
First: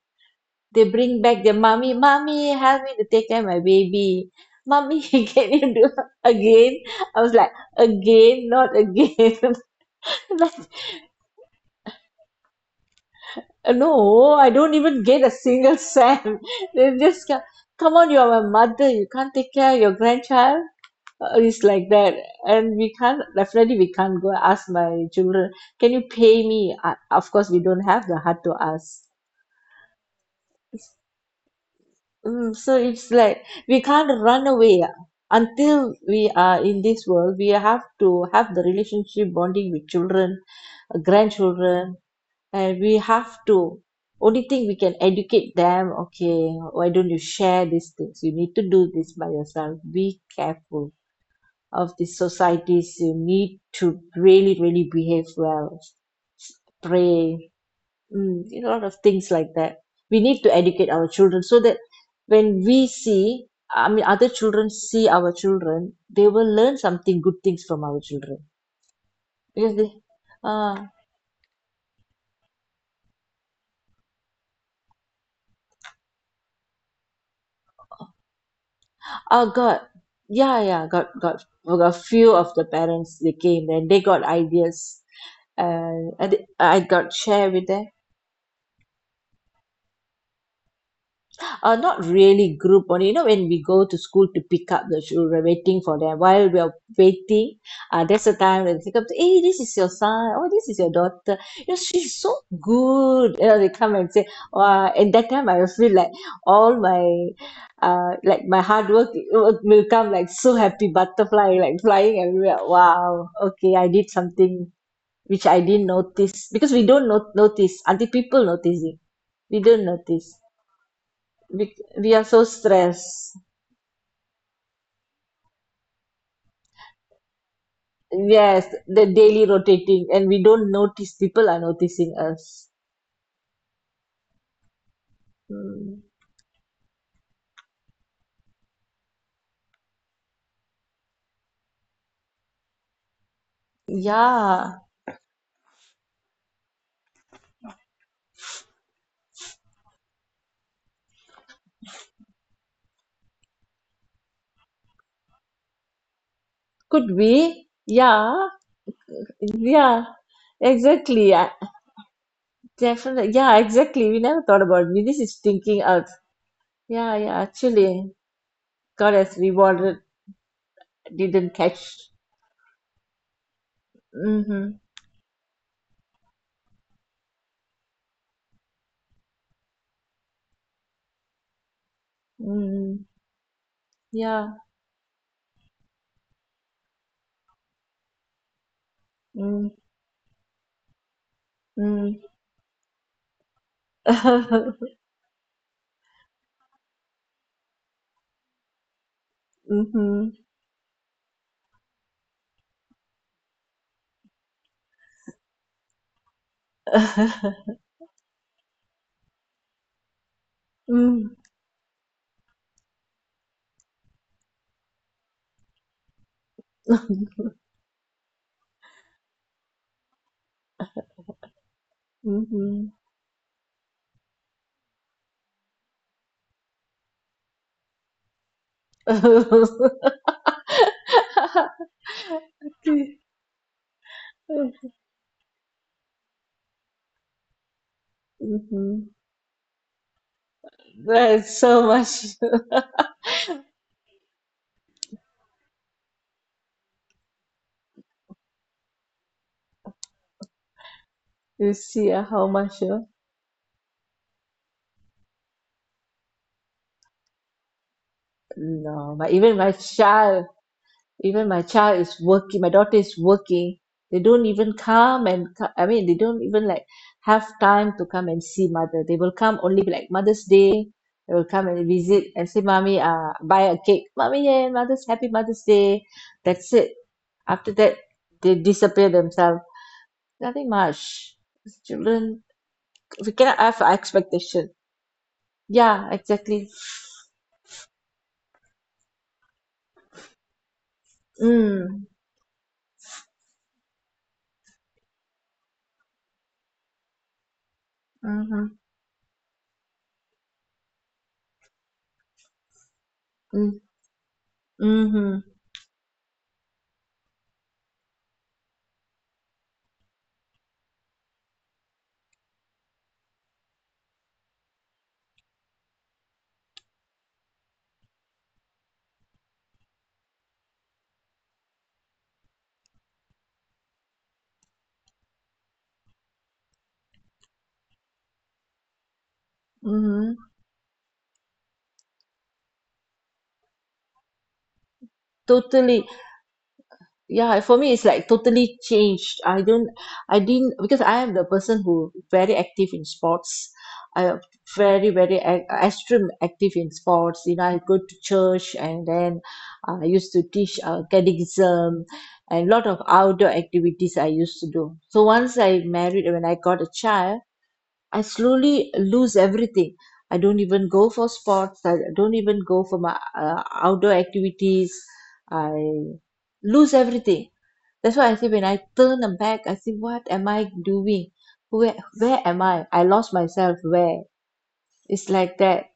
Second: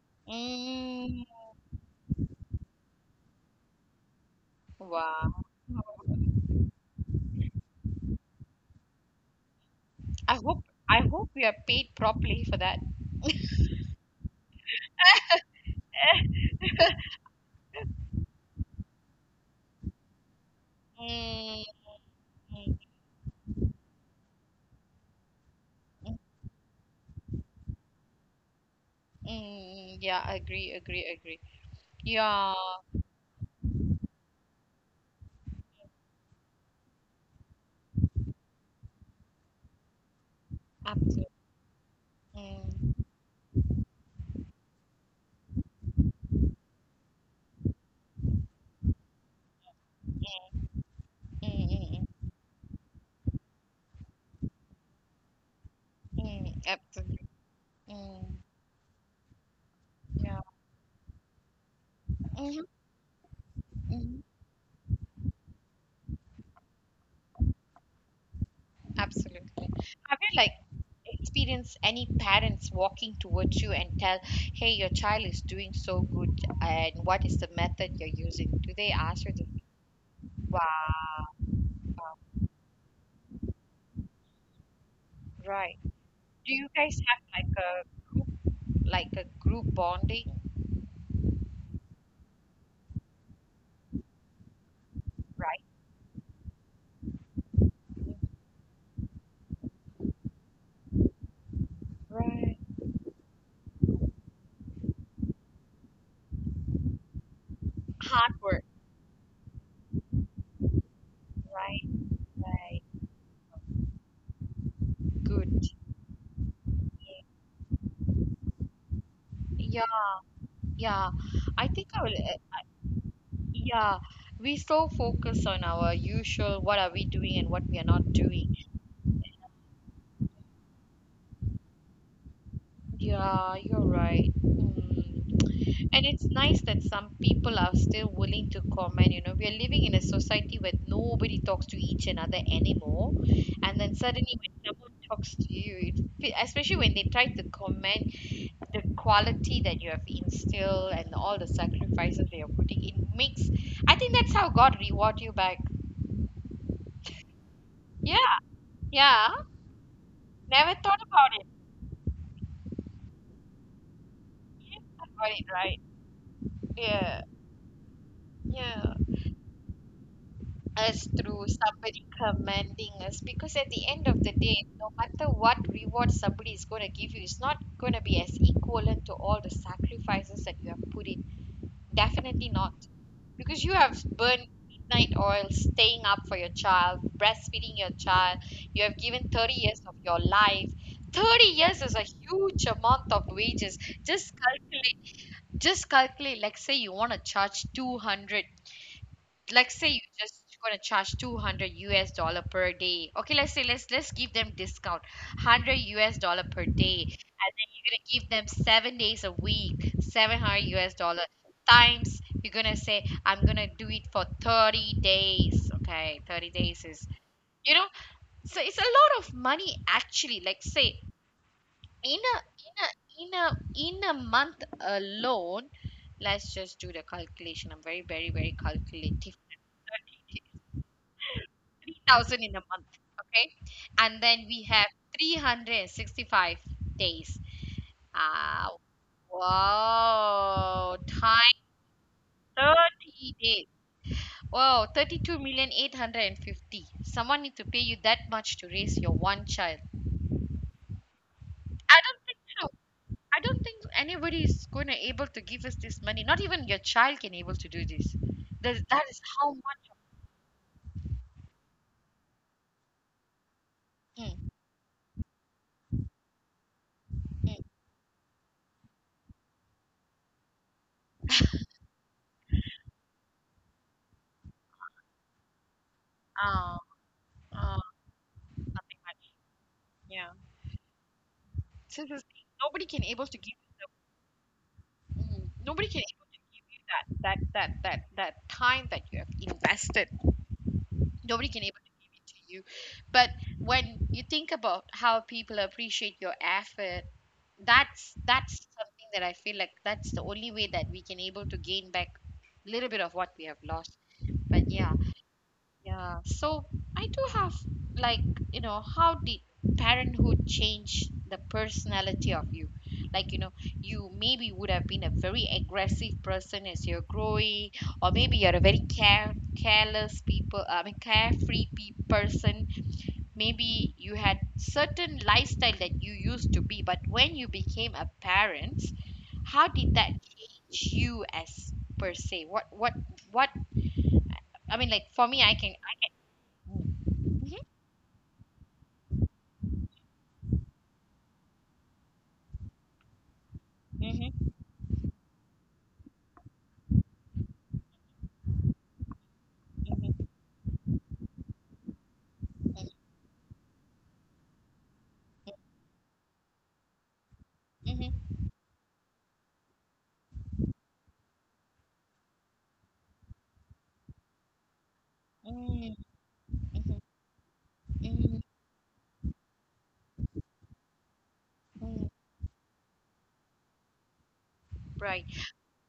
B: They bring
A: Mm.
B: back their mommy, mommy, help me to take care of my baby. Mommy,
A: Wow.
B: can you do again? I was like, again, not again.
A: I hope I hope we are paid properly for that.
B: No, I don't even get a single cent. They just ca- Come on, you're my mother. You can't take care of your grandchild. It's
A: Mm.
B: like that, and we can't, definitely we can't go ask my children. Can you pay me? Of course, we don't have the heart to ask.
A: Mm, yeah, agree, agree, agree. Yeah,
B: Mm, so it's like we can't run away until we are in this world. We have to have the relationship bonding with children,
A: absolutely.
B: grandchildren, and we
A: Mm,
B: have to only thing we can educate them, okay, why don't you share these things, you need to do this by yourself, be careful
A: mm,
B: of the
A: mm,
B: societies, you need to really behave well,
A: mm, absolutely.
B: pray,
A: Mm,
B: mm, you know, a lot of things like that we need
A: yeah.
B: to educate our children so that when
A: Mm-hmm,
B: we see, I mean
A: mm-hmm,
B: other children see our children, they will learn something good things from our children,
A: absolutely.
B: because they
A: Have you like
B: ah
A: experienced any parents walking towards you and tell, "Hey, your child is doing so good, and what is the method you're using?" Do they ask you? This?
B: got. Yeah, yeah, got,
A: Wow,
B: we got a
A: wow.
B: few of the parents, they came and they got ideas.
A: Right.
B: And
A: Do you
B: I
A: guys
B: got
A: have
B: share with them.
A: like a group bonding?
B: Uh, not really group. Only you know when we go to school to pick up the children,
A: Right.
B: waiting for them, while we are waiting, that's the time when they pick up, hey this is your son, oh this is your daughter, you know she's so
A: Right.
B: good, you know, they come and say wow, and that time I will feel like all my
A: Hard
B: like my
A: work.
B: hard work will come like so happy, butterfly like
A: Right.
B: flying everywhere,
A: Right.
B: wow, okay, I did something which I
A: Good.
B: didn't notice, because we don't notice until people notice it. We
A: Yeah,
B: don't notice.
A: yeah. I
B: we,
A: think I will.
B: we are so stressed.
A: Yeah, we so focus on our usual what are we doing and what we are not doing.
B: Yes, the daily rotating, and we don't notice people are noticing us.
A: Yeah, you're right. Mm.
B: Mm.
A: And it's nice that some people are still willing to comment. You know, we are living in a society where nobody talks to each another anymore. And then suddenly, when
B: Yeah,
A: someone talks to you, it, especially when they try to comment, the quality that you have instilled and all the sacrifices that you're putting in makes I think that's how God reward you back.
B: could be.
A: Yeah,
B: Yeah,
A: yeah.
B: yeah,
A: Never thought
B: exactly.
A: about it.
B: Yeah, definitely. Yeah, exactly. We never thought
A: You
B: about it.
A: thought
B: This
A: about
B: is
A: it, right?
B: thinking out. Yeah,
A: Yeah,
B: yeah, actually,
A: yeah.
B: God has rewarded,
A: Us through
B: didn't catch.
A: somebody commanding us because at the end of the day,
B: Mm-hmm.
A: no matter what reward somebody is going to give you, it's not going to be as equivalent to all the sacrifices that you have put in. Definitely not.
B: Mm-hmm.
A: Because you have burned
B: Yeah.
A: midnight oil staying up for your child, breastfeeding your child. You have given 30
B: Mm-hmm.
A: years of your life. 30 years is a huge amount of wages. Just calculate, just calculate, like say you want to charge 200 like say you
B: Mm-hmm.
A: just gonna charge 200 US dollar per day. Okay, let's say let's give them discount 100 US dollar per day, and then you're gonna give them 7 days a week, 700 US dollar times. You're gonna say, I'm gonna do it for 30 days. Okay, 30 days is you know, so it's a lot of money actually. Like say in a in
B: Mm-hmm.
A: a in a in a month alone, let's just do the calculation. I'm very very very calculative. 3,000 in a month.
B: Okay.
A: Okay, and then we have 365 days. Ah,
B: Mhm.
A: wow,
B: There's
A: time
B: so much.
A: 30 days. Wow, thirty-two million eight hundred and fifty. Someone need to pay you that much to raise your one child.
B: You
A: I
B: see
A: don't think
B: how
A: so.
B: much.
A: I don't think anybody is going to able to give us this money. Not even your child can able to do this. That
B: No,
A: is
B: my,
A: how much.
B: even my child is working. My daughter is working. They don't
A: Mm,
B: even come and co- I mean, they don't even like have
A: mm,
B: time to come and see mother. They will come only like Mother's Day. They will come and visit and say, "Mommy, buy a cake, mommy, yeah, Mother's Happy Mother's Day." That's
A: uh,
B: it. After
A: uh,
B: that, they
A: nothing
B: disappear
A: much.
B: themselves.
A: Yeah.
B: Nothing much.
A: Seriously,
B: Children,
A: nobody can able
B: we
A: to give.
B: cannot have expectation.
A: Mm. Nobody can
B: Yeah,
A: able to give
B: exactly.
A: you that time that you have invested. Nobody can able to
B: Mm.
A: give it to you. But when you think about how people appreciate your effort, that's
B: Mm-hmm.
A: something that I feel like that's the only way that we can able to gain back a little bit of what we have lost. But yeah.
B: Mm-hmm.
A: Yeah. So I do have like, how did parenthood change the personality of you? Like, you know, you maybe would have been a very aggressive person as you're growing, or maybe you're a very care careless people, I mean carefree pe person. Maybe you had certain lifestyle that you used to be, but when you became a parent, how did that
B: Mm-hmm.
A: change you as per se? What I mean like for me I can I,
B: Totally.
A: Mhm.
B: Yeah, for me, it's like totally changed. I didn't, because I am the person who very active in sports. I am
A: Mhm.
B: very extreme active in sports. You know, I go to church and then I used
A: Mhm.
B: to teach catechism and a lot of outdoor activities I used to do. So once I married, when I got a child,
A: Mhm.
B: I slowly lose everything. I don't even go for sports. I don't even go for my outdoor activities.
A: Mhm.
B: I lose
A: Mhm.
B: everything. That's why I say
A: Mhm.
B: when I turn them back, I say, what am I doing? Where
A: Mhm.
B: where am I? I lost myself. Where? It's
A: Right.
B: like that.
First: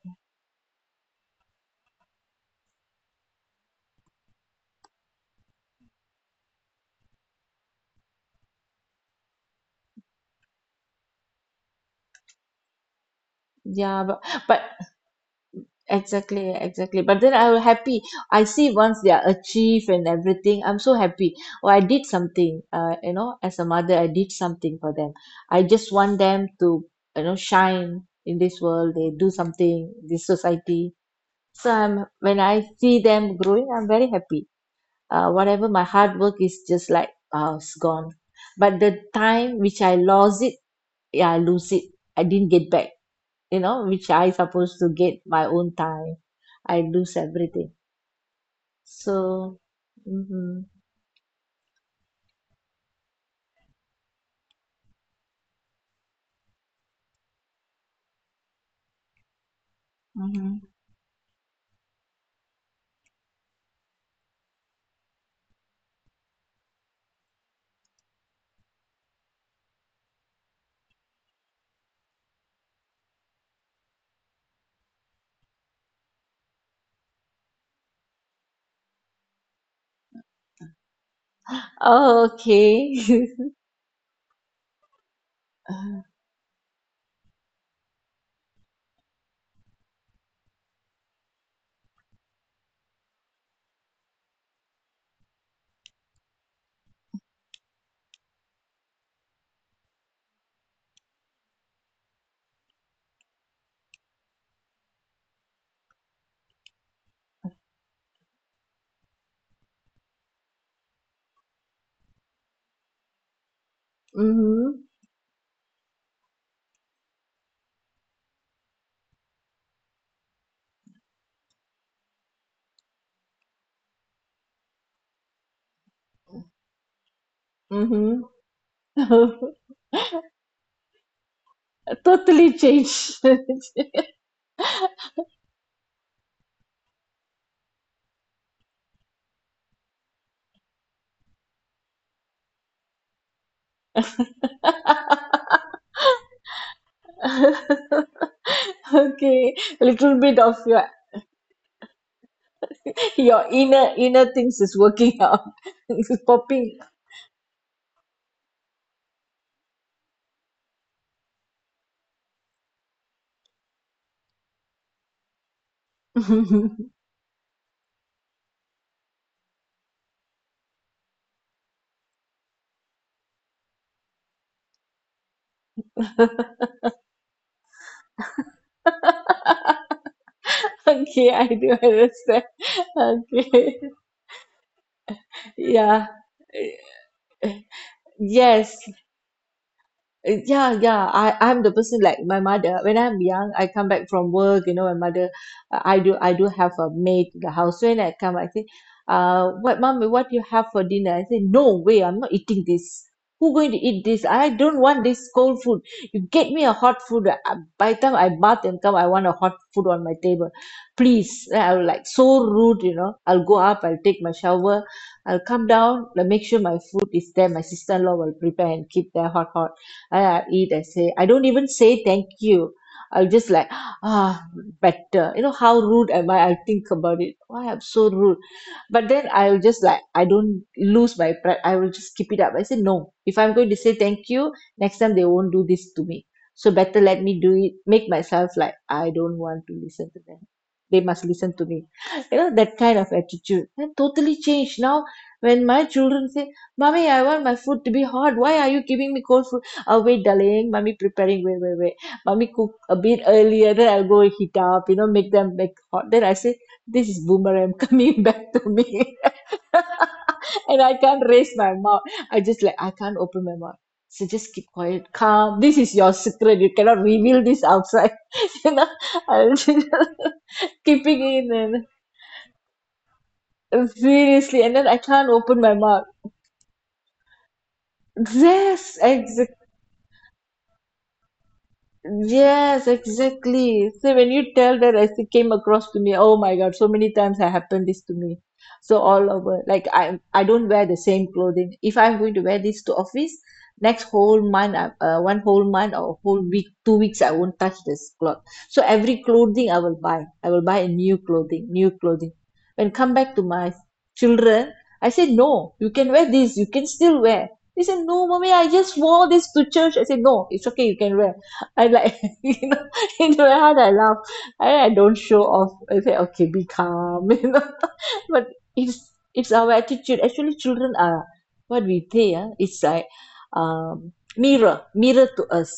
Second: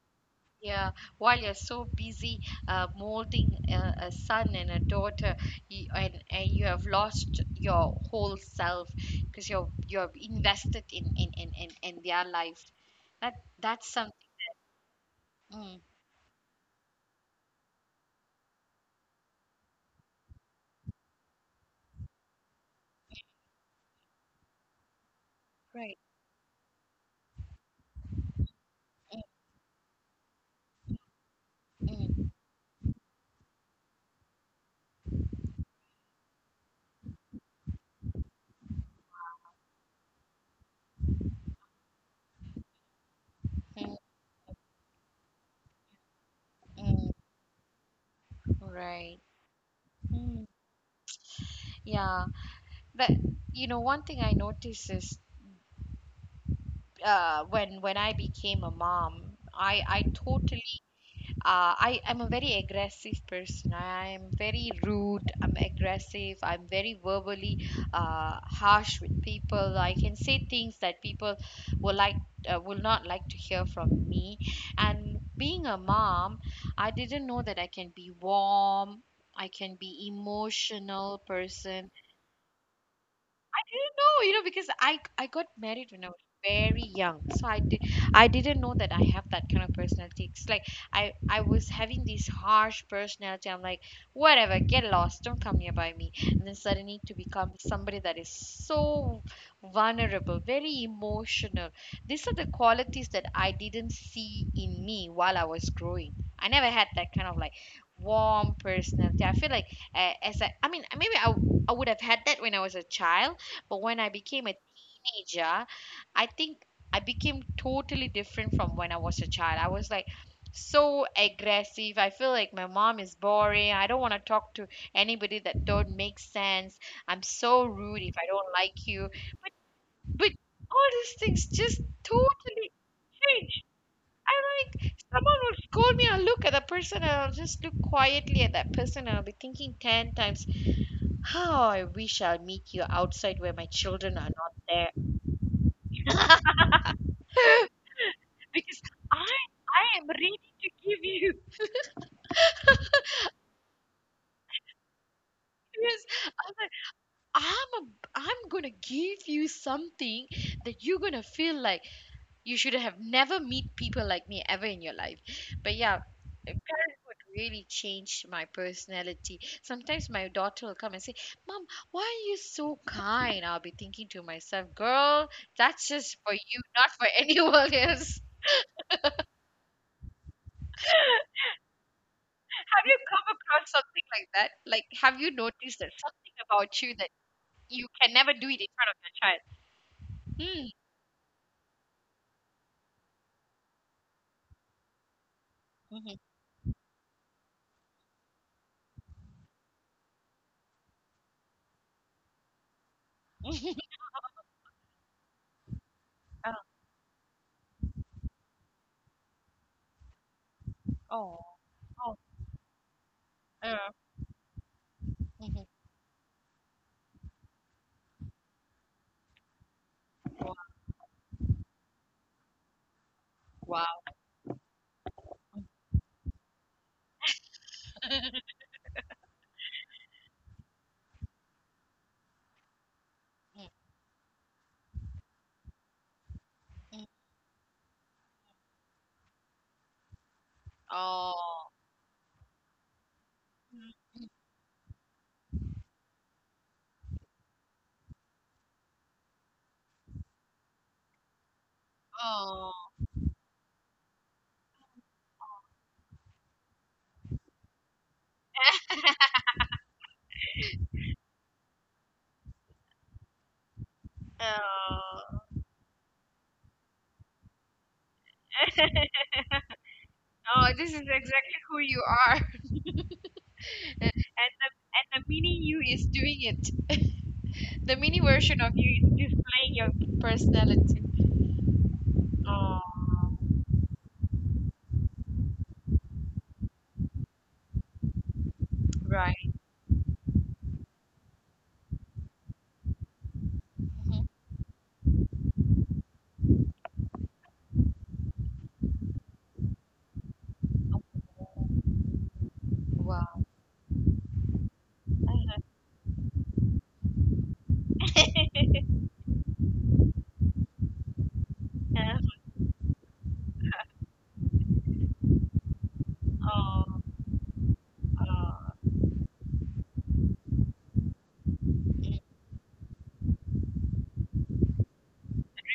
A: Yeah. While you're so busy molding a son and a daughter, and you have lost your whole self because you're invested in their life. That's
B: Yeah,
A: something.
B: but
A: Mm.
B: exactly, exactly. But then I will happy. I see once they are achieved and everything, I'm so happy. Oh, I did something. You know, as a mother, I did something for them. I just
A: Right.
B: want them to, you know, shine in this world. They do something, this society. So I'm
A: Mm,
B: when I see them growing, I'm very happy. Uh, whatever my hard work is just like it's gone, but the time which I lost it, yeah I lose it, I didn't get back, you know,
A: mm, mm,
B: which I supposed to get my own time, I
A: mm.
B: lose everything,
A: Right.
B: so
A: Mm.
B: mm-hmm,
A: Yeah. But you know, one thing I noticed is when I became a mom, I
B: mm-hmm.
A: totally I am a very aggressive person. I am very rude. I'm aggressive. I'm very verbally harsh with people. I can say things that people will will not like to hear from me. And being a mom, I didn't know that I can be warm. I can be emotional person
B: Oh, okay.
A: didn't know, you know, because I got married when I was very young, so I didn't know that I have that kind of personality. It's like I was having this harsh personality. I'm like, whatever, get lost, don't come nearby me. And then suddenly to become somebody that is so vulnerable, very emotional. These are the qualities that I didn't see in me while I was growing. I never had that kind of like warm personality. I feel like I mean, maybe I would have had that when I was a child, but when I became a
B: Mm-hmm,
A: teenager, I think I became totally different from when I was a child. I was like so aggressive. I feel like my mom is boring. I don't want to talk to anybody that don't make sense. I'm so rude if
B: mm-hmm.
A: I don't like you. But but all these things just
B: Totally
A: totally
B: changed.
A: changed. I'm like someone will scold me. I'll look at the person and I'll just look quietly at that person and I'll be thinking ten times, how I wish I'll meet you outside where my children are not there because I
B: Okay.
A: I am
B: Little
A: ready
B: bit of
A: to give you.
B: your inner things is working out.
A: Yes,
B: It's
A: I'm like,
B: popping.
A: I'm gonna give you something that you're gonna feel like you should have never meet people like me ever in your life. But yeah, parenthood really changed my personality. Sometimes my daughter will come and say, "Mom, why are you so kind?" I'll be thinking to myself, "Girl, that's just for you, not for anyone else."
B: Okay, I do understand.
A: Have you come
B: Okay.
A: across something like that? Like, have you noticed that
B: Yeah.
A: something about you that you can never do it in
B: Yes.
A: front of your child?
B: Yeah,
A: Mm.
B: yeah. I, I'm the person like my mother. When I'm young, I come back from work, you know, my mother, I do,
A: Mm-hmm.
B: I do have a maid in the house. So when I come, I say, what, mommy, what you have for dinner? I say, no way, I'm not eating this. Who going to eat this? I don't want this cold food. You get me a hot food. By the time I bath and come, I want a hot food on my table.
A: oh,
B: Please. Then I will like
A: oh,
B: so rude, you know. I'll go up,
A: yeah.
B: I'll take my shower, I'll come
A: Mm-hmm.
B: down, I'll make sure my food is there. My sister-in-law will prepare and keep there hot, hot. I eat. I say I don't even say thank you. I'll just like
A: Wow. Wow.
B: ah better. You know how rude am I? I think about it. Why I'm so rude, but then I'll just like I don't lose my pride. I will just keep it up. I said no. If I'm going
A: Mm,
B: to say thank you, next time they won't do this to me. So better
A: mm.
B: let me do it. Make myself like I don't want to listen to them. They must listen to
A: Oh,
B: me. You know that kind of attitude. And
A: mm.
B: totally changed now. When my children say, "Mommy, I want my food to be hot. Why are you giving me cold food? Oh wait, darling. Mommy preparing. Wait, wait, wait. Mommy
A: Oh,
B: cook a bit earlier. Then I'll go heat up. Make them make hot. Then I say. This is boomerang coming back to me. And I can't raise my mouth. I just like, I can't open my mouth. So just keep quiet,
A: oh.
B: calm. This is your secret. You cannot reveal this outside. you know,
A: Oh,
B: I'm
A: this is
B: keeping
A: exactly who
B: in
A: you are. And
B: and
A: the
B: seriously. And then I
A: and the
B: can't
A: mini
B: open my
A: you
B: mouth.
A: is doing it. The mini version of you
B: Yes,
A: is displaying your personality. Oh,
B: Yes, exactly. So when you tell that, as it came across to me, oh my God, so many times I happened this to me. So all
A: right.
B: over, like I don't wear the same clothing. If I'm going to wear this to office, next whole month, one whole month or whole week, 2 weeks, I won't touch this cloth. So every clothing I will buy a new clothing, new
A: Mhm.
B: clothing. When come back to
A: Wow.
B: my children, I said,
A: Uh-huh.
B: no, you can wear this, you can still wear. They said, no, mommy, I just wore this to church. I said, no, it's okay, you can wear. I like
A: Yeah.
B: you know you know how I laugh. I don't show off. I say, okay, be
A: Oh,
B: calm. But
A: uh,
B: it's our attitude. Actually, children are what we say, it's like, um mirror Mirror to us.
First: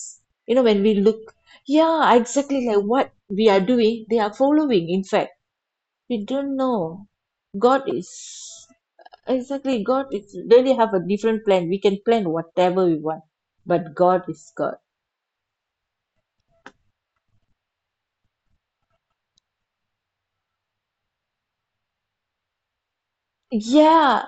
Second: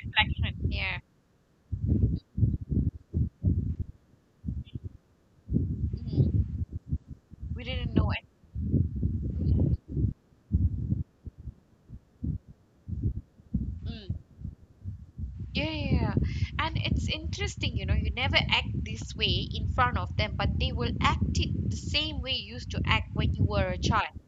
B: You
A: reflection.
B: know, when we
A: Yeah.
B: look, yeah, exactly like what we are doing, they are following. In fact, we
A: Mhm.
B: don't know.
A: We
B: God
A: didn't
B: is,
A: know it.
B: exactly,
A: Mhm.
B: God is really have a different plan. We can plan whatever we want, but
A: Mm.
B: God is...
A: Yeah, yeah, yeah. And it's interesting, you know, you never act this way in front of them, but they will act it the same way you used to act when you
B: God.
A: were a child.
B: Yeah.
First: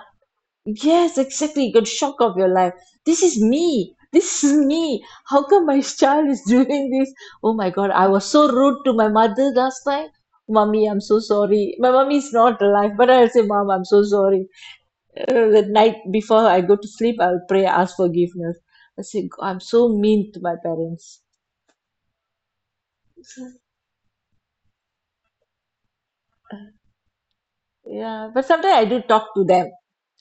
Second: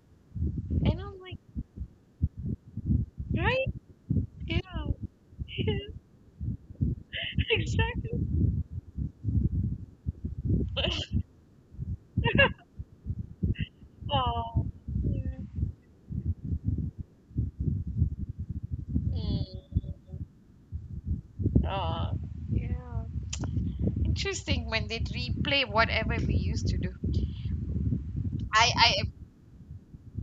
A: And
B: Yes,
A: I'm like,
B: exactly. You got shock of your life. This is
A: right?
B: me. This is
A: Yeah.
B: me. How come my child is doing this? Oh my God, I
A: Exactly.
B: was so rude to my mother last time. Mummy, I'm so sorry. My mummy is not alive, but I'll say, Mom, I'm so sorry.
A: Oh. Yeah.
B: The night before I go to sleep, I'll pray, ask forgiveness. I say,
A: Mm.
B: "God, I'm so mean to my parents."
A: Oh. Yeah. Interesting when they replay whatever we used to do.
B: Yeah, but sometimes I
A: I
B: do talk to them.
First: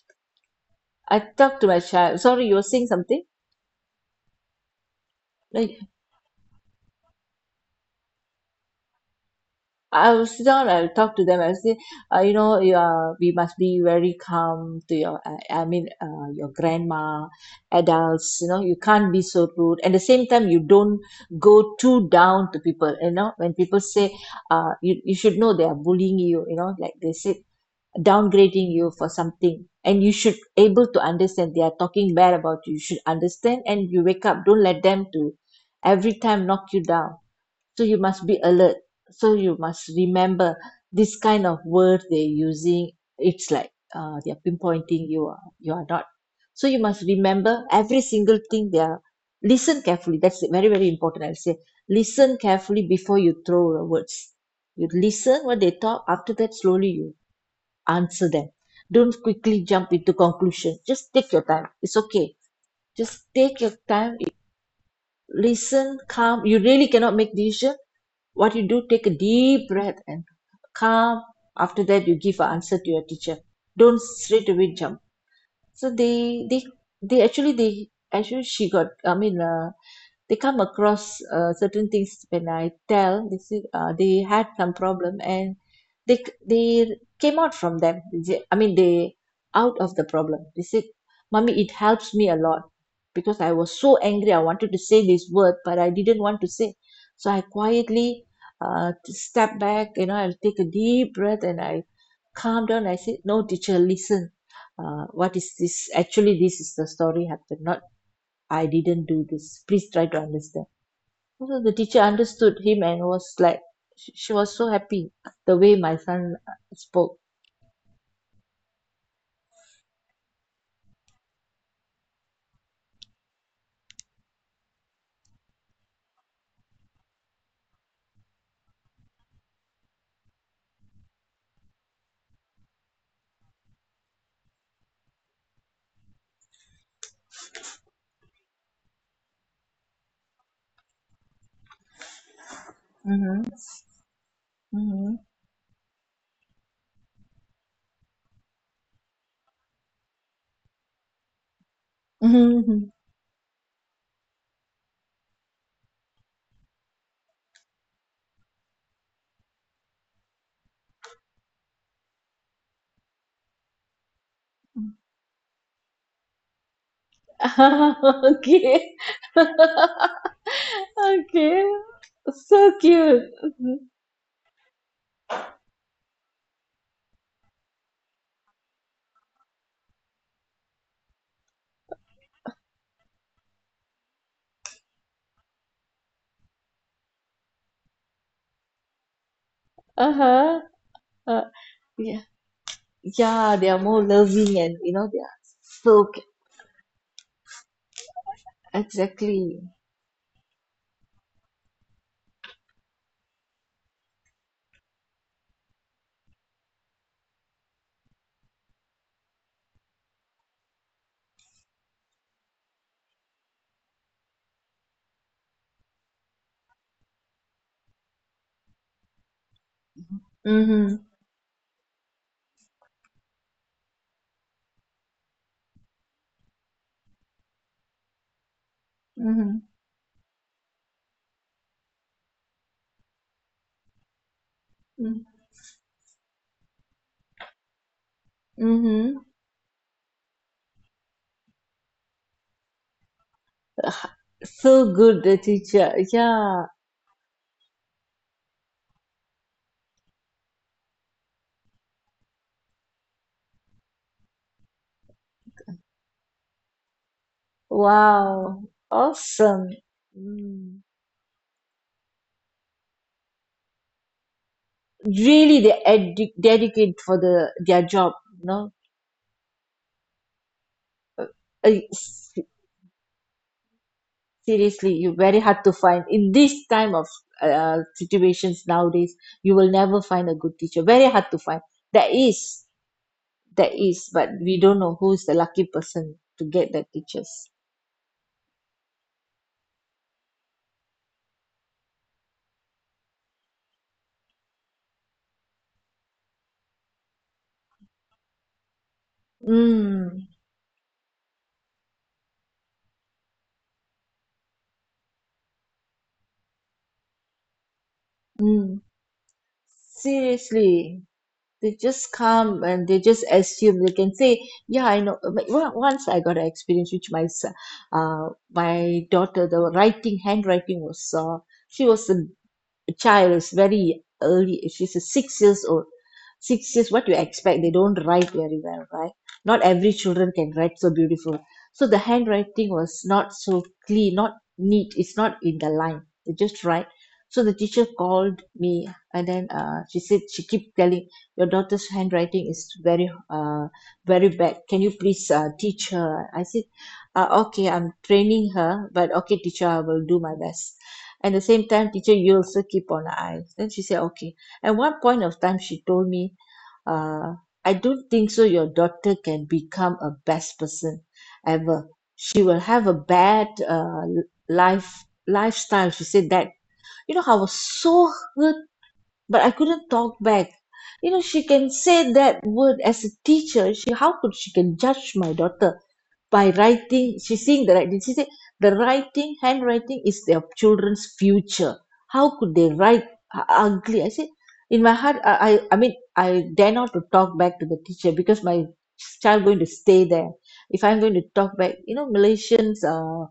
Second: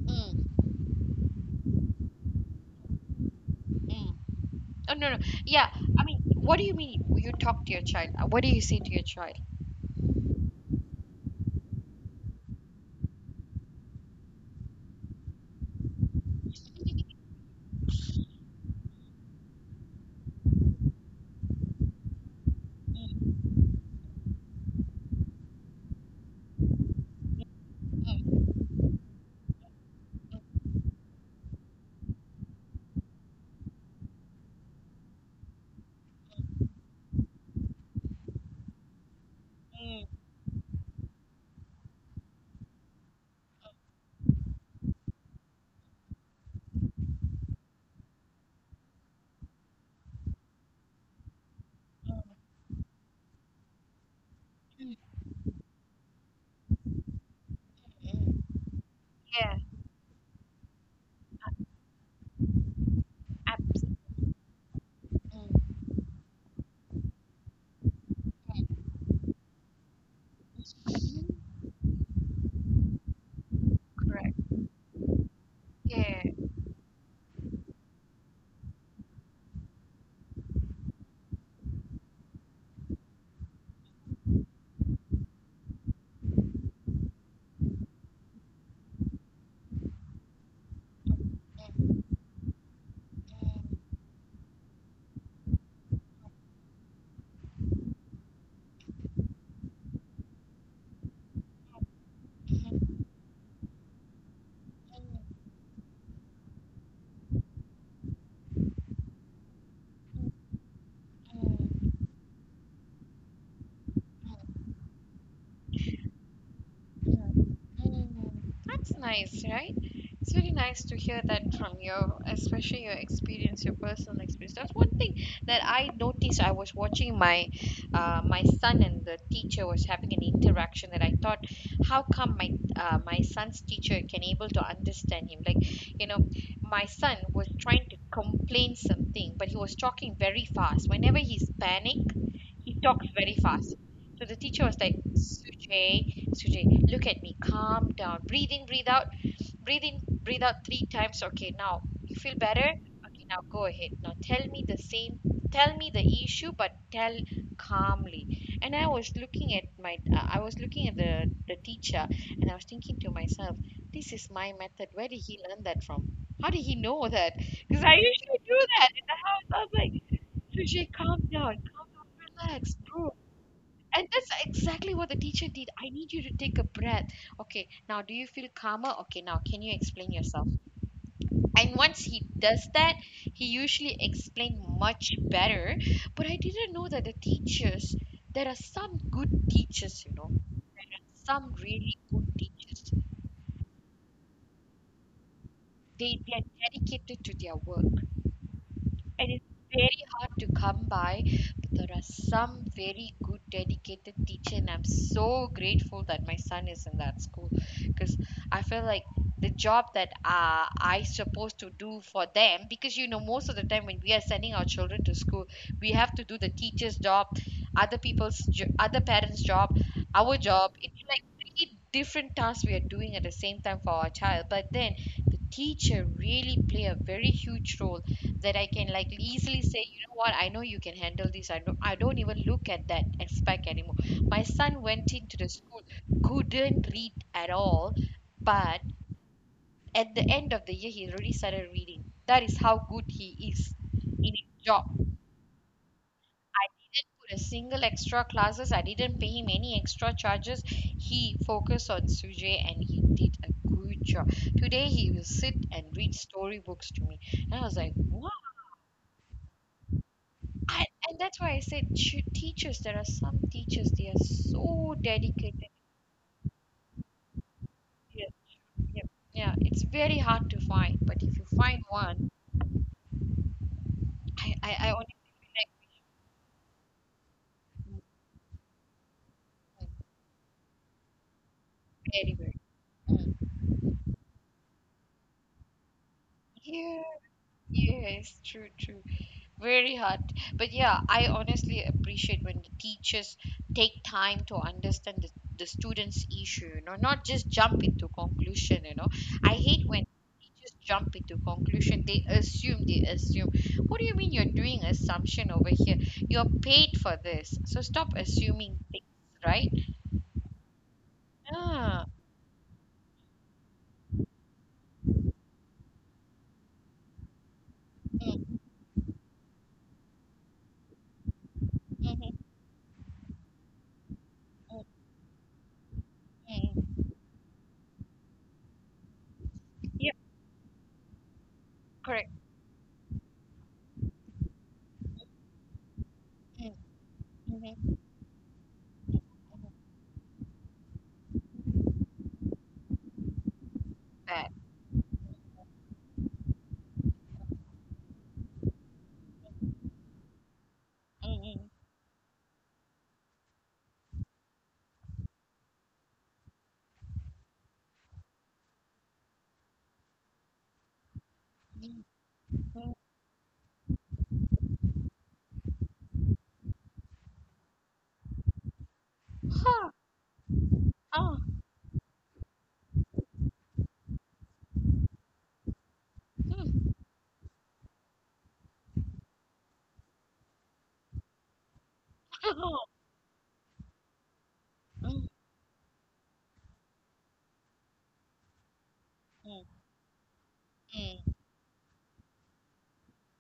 A: mm,
B: I talk to my child. Sorry, you were saying something?
A: mm. Oh no no. Yeah.
B: Like,
A: I mean, what do you mean you talk to your child? What do you say to your child?
B: I will sit down, I'll talk to them, I'll say, you know, you are... we must be very calm to your... I mean your grandma, adults. You know, you can't be so rude. At the same time, you don't go too down to people. You
A: Mm,
B: know, when people say, you should know they are bullying you. You know, like they said,
A: mm, mm,
B: downgrading you for something, and you should able to understand they are talking bad about you. You should understand. And you wake up, don't let them to every time knock you down. So you must be alert. So you must
A: mm,
B: remember this kind of word they're using. It's like, they're pinpointing you are... you are not. So you must remember every single thing they are. Listen carefully. That's very very important, I'll say. Listen carefully before you throw the words. You
A: mm,
B: listen what they talk. After that, slowly you answer
A: mm.
B: them. Don't
A: Yeah.
B: quickly jump into conclusion. Just take your time, it's okay. Just take your
A: Absolutely.
B: time. Listen, calm. You really cannot make decision. What you do, take a deep breath and calm. After that, you give an answer to your teacher. Don't
A: Correct.
B: straight away jump. So
A: Yeah.
B: they they actually she got, I mean they come across certain things. When I tell, they say, they had some problem, and they they came out from them. They, I mean, they out of the problem. They said, "Mummy, it
A: Mm,
B: helps me a lot because I was so angry. I wanted to say this word, but I didn't want to say. So I quietly step back. You know, I'll take a deep breath and I calm down.
A: mm,
B: I said, 'No, teacher, listen.'
A: mm,
B: What is this? Actually, this is the story happened. Not... I didn't do this. Please try to
A: mm,
B: understand." So the
A: mm,
B: teacher understood him and was like... she
A: mm.
B: was so happy the way my son spoke.
A: Mm, that's nice, right? It's really nice to hear that from your, especially your experience, your personal experience. That's one thing that I noticed. I was watching my, my son and the teacher was having an interaction that I thought, how come my, my son's teacher can able to understand him? You know, my son was trying to complain something, but he was talking very fast. Whenever he's panicked, he talks very
B: Mmhmm.
A: fast. So the teacher was like,
B: Mmhmm.
A: Sujay, Sujay, look at me, calm down, breathe in, breathe out, breathe in, breathe out three times. Okay, now you feel better.
B: Mmhmm.
A: Okay, now go ahead. Now tell me tell me the issue, but tell calmly. And I was looking at my, I was looking at the teacher, and I was thinking to myself, this is my method. Where did he learn that from? How did he know that? Because I usually do that in
B: Okay.
A: the house. I was like. Sujay,
B: Okay,
A: calm down, relax,
B: so
A: bro.
B: cute. Mhm.
A: And that's exactly what the teacher did. I need you to take a breath. Okay, now do you feel calmer? Okay, now can you explain yourself? And once he does that, he usually explained much better. But I didn't know that the teachers, there are some good teachers, you know,
B: Uh-huh.
A: some
B: uh,
A: really good
B: yeah.
A: teachers.
B: Yeah, they are more loving, and you know they are so
A: They are dedicated to their work. It is
B: exactly.
A: very hard to come by, but there are some very good, dedicated teacher, and I'm so grateful that my son is in that school because I feel like the job that I supposed to do for them, because you know most of the time when we are sending our children to school, we have to do the teacher's job, other parents' job, our job. It's
B: Mm-hmm.
A: like three different tasks we are doing at the same time for our child, but then the teacher really play a very huge role that I can like easily
B: Mm-hmm.
A: say, you know what, I know you can handle this. I don't even look at that aspect anymore. My son went into
B: Mm-hmm.
A: the school, couldn't read at all, but
B: Mm-hmm.
A: at the end of the year he already started reading. That is how good he is in his job.
B: So good, the teacher.
A: I
B: Yeah.
A: didn't put a single extra classes, I didn't pay him any extra charges. He focused on Sujay and he did a good job. Today he will sit and read storybooks to me. And I was like, wow.
B: Wow, awesome.
A: I
B: Mm.
A: and that's why I said should teachers. There are some teachers they are so dedicated.
B: Really, they dedicate for the their job,
A: Yeah,
B: you know.
A: yeah, yeah. It's very hard to find, but if you find
B: Uh,
A: one,
B: s-
A: I
B: Seriously,
A: honestly
B: you
A: feel
B: very hard
A: like
B: to find in this time of situations nowadays. You will
A: mm, mm,
B: never find a good teacher. Very hard to find. There
A: very very.
B: is,
A: Mm.
B: there is, but we don't know who's the lucky person to get the
A: Yeah,
B: teachers.
A: yes, true, true. Very hard. But yeah, I honestly appreciate when the teachers take time to understand the students' issue, you know, not just jump into conclusion, you know. I hate when
B: Mm.
A: teachers jump into conclusion. They assume, they assume. What do you mean you're doing assumption over here? You're paid for this. So stop assuming
B: Mm.
A: things, right?
B: Seriously. They
A: Ah.
B: just come and they just assume, they can say. Yeah, I know, but once I got an experience which my
A: Mm,
B: my daughter. The writing, handwriting was she
A: mhm,
B: was...
A: mm,
B: child is very early. If
A: mm.
B: she's a 6 years old, 6 years,
A: Mm.
B: what do you expect? They don't write very well, right? Not every
A: Yep,
B: children can write so beautiful. So the
A: correct.
B: handwriting was not so clean, not neat, it's not in the line, they just
A: Mm,
B: write. So the teacher
A: mhm,
B: called me,
A: mm, mhm.
B: and then she said, she keep telling, your daughter's handwriting is very very
A: Bad.
B: bad, can you please teach her? I said, okay, I'm training her, but okay, teacher, I will do my best.
A: Mm,
B: At the
A: mm,
B: same time, teacher, you also keep on our eyes. Then she said, okay. At one point of time, she told me, uh I don't think so your daughter can become a best person ever.
A: mm,
B: She will
A: mm.
B: have a bad life, lifestyle, she said that. You know, I was so hurt, but I
A: Huh.
B: couldn't talk back. You know,
A: Ah.
B: she can say that word as a teacher. She, how could she can judge my daughter by
A: Mm.
B: writing? She's seeing the writing. She said the writing, handwriting is their children's future. How could they
A: Mm,
B: write ugly, I said in my heart.
A: mm,
B: I mean, I dare not to talk back to the teacher because my child
A: mm,
B: going to stay there. If I'm going to talk back, you know, Malaysians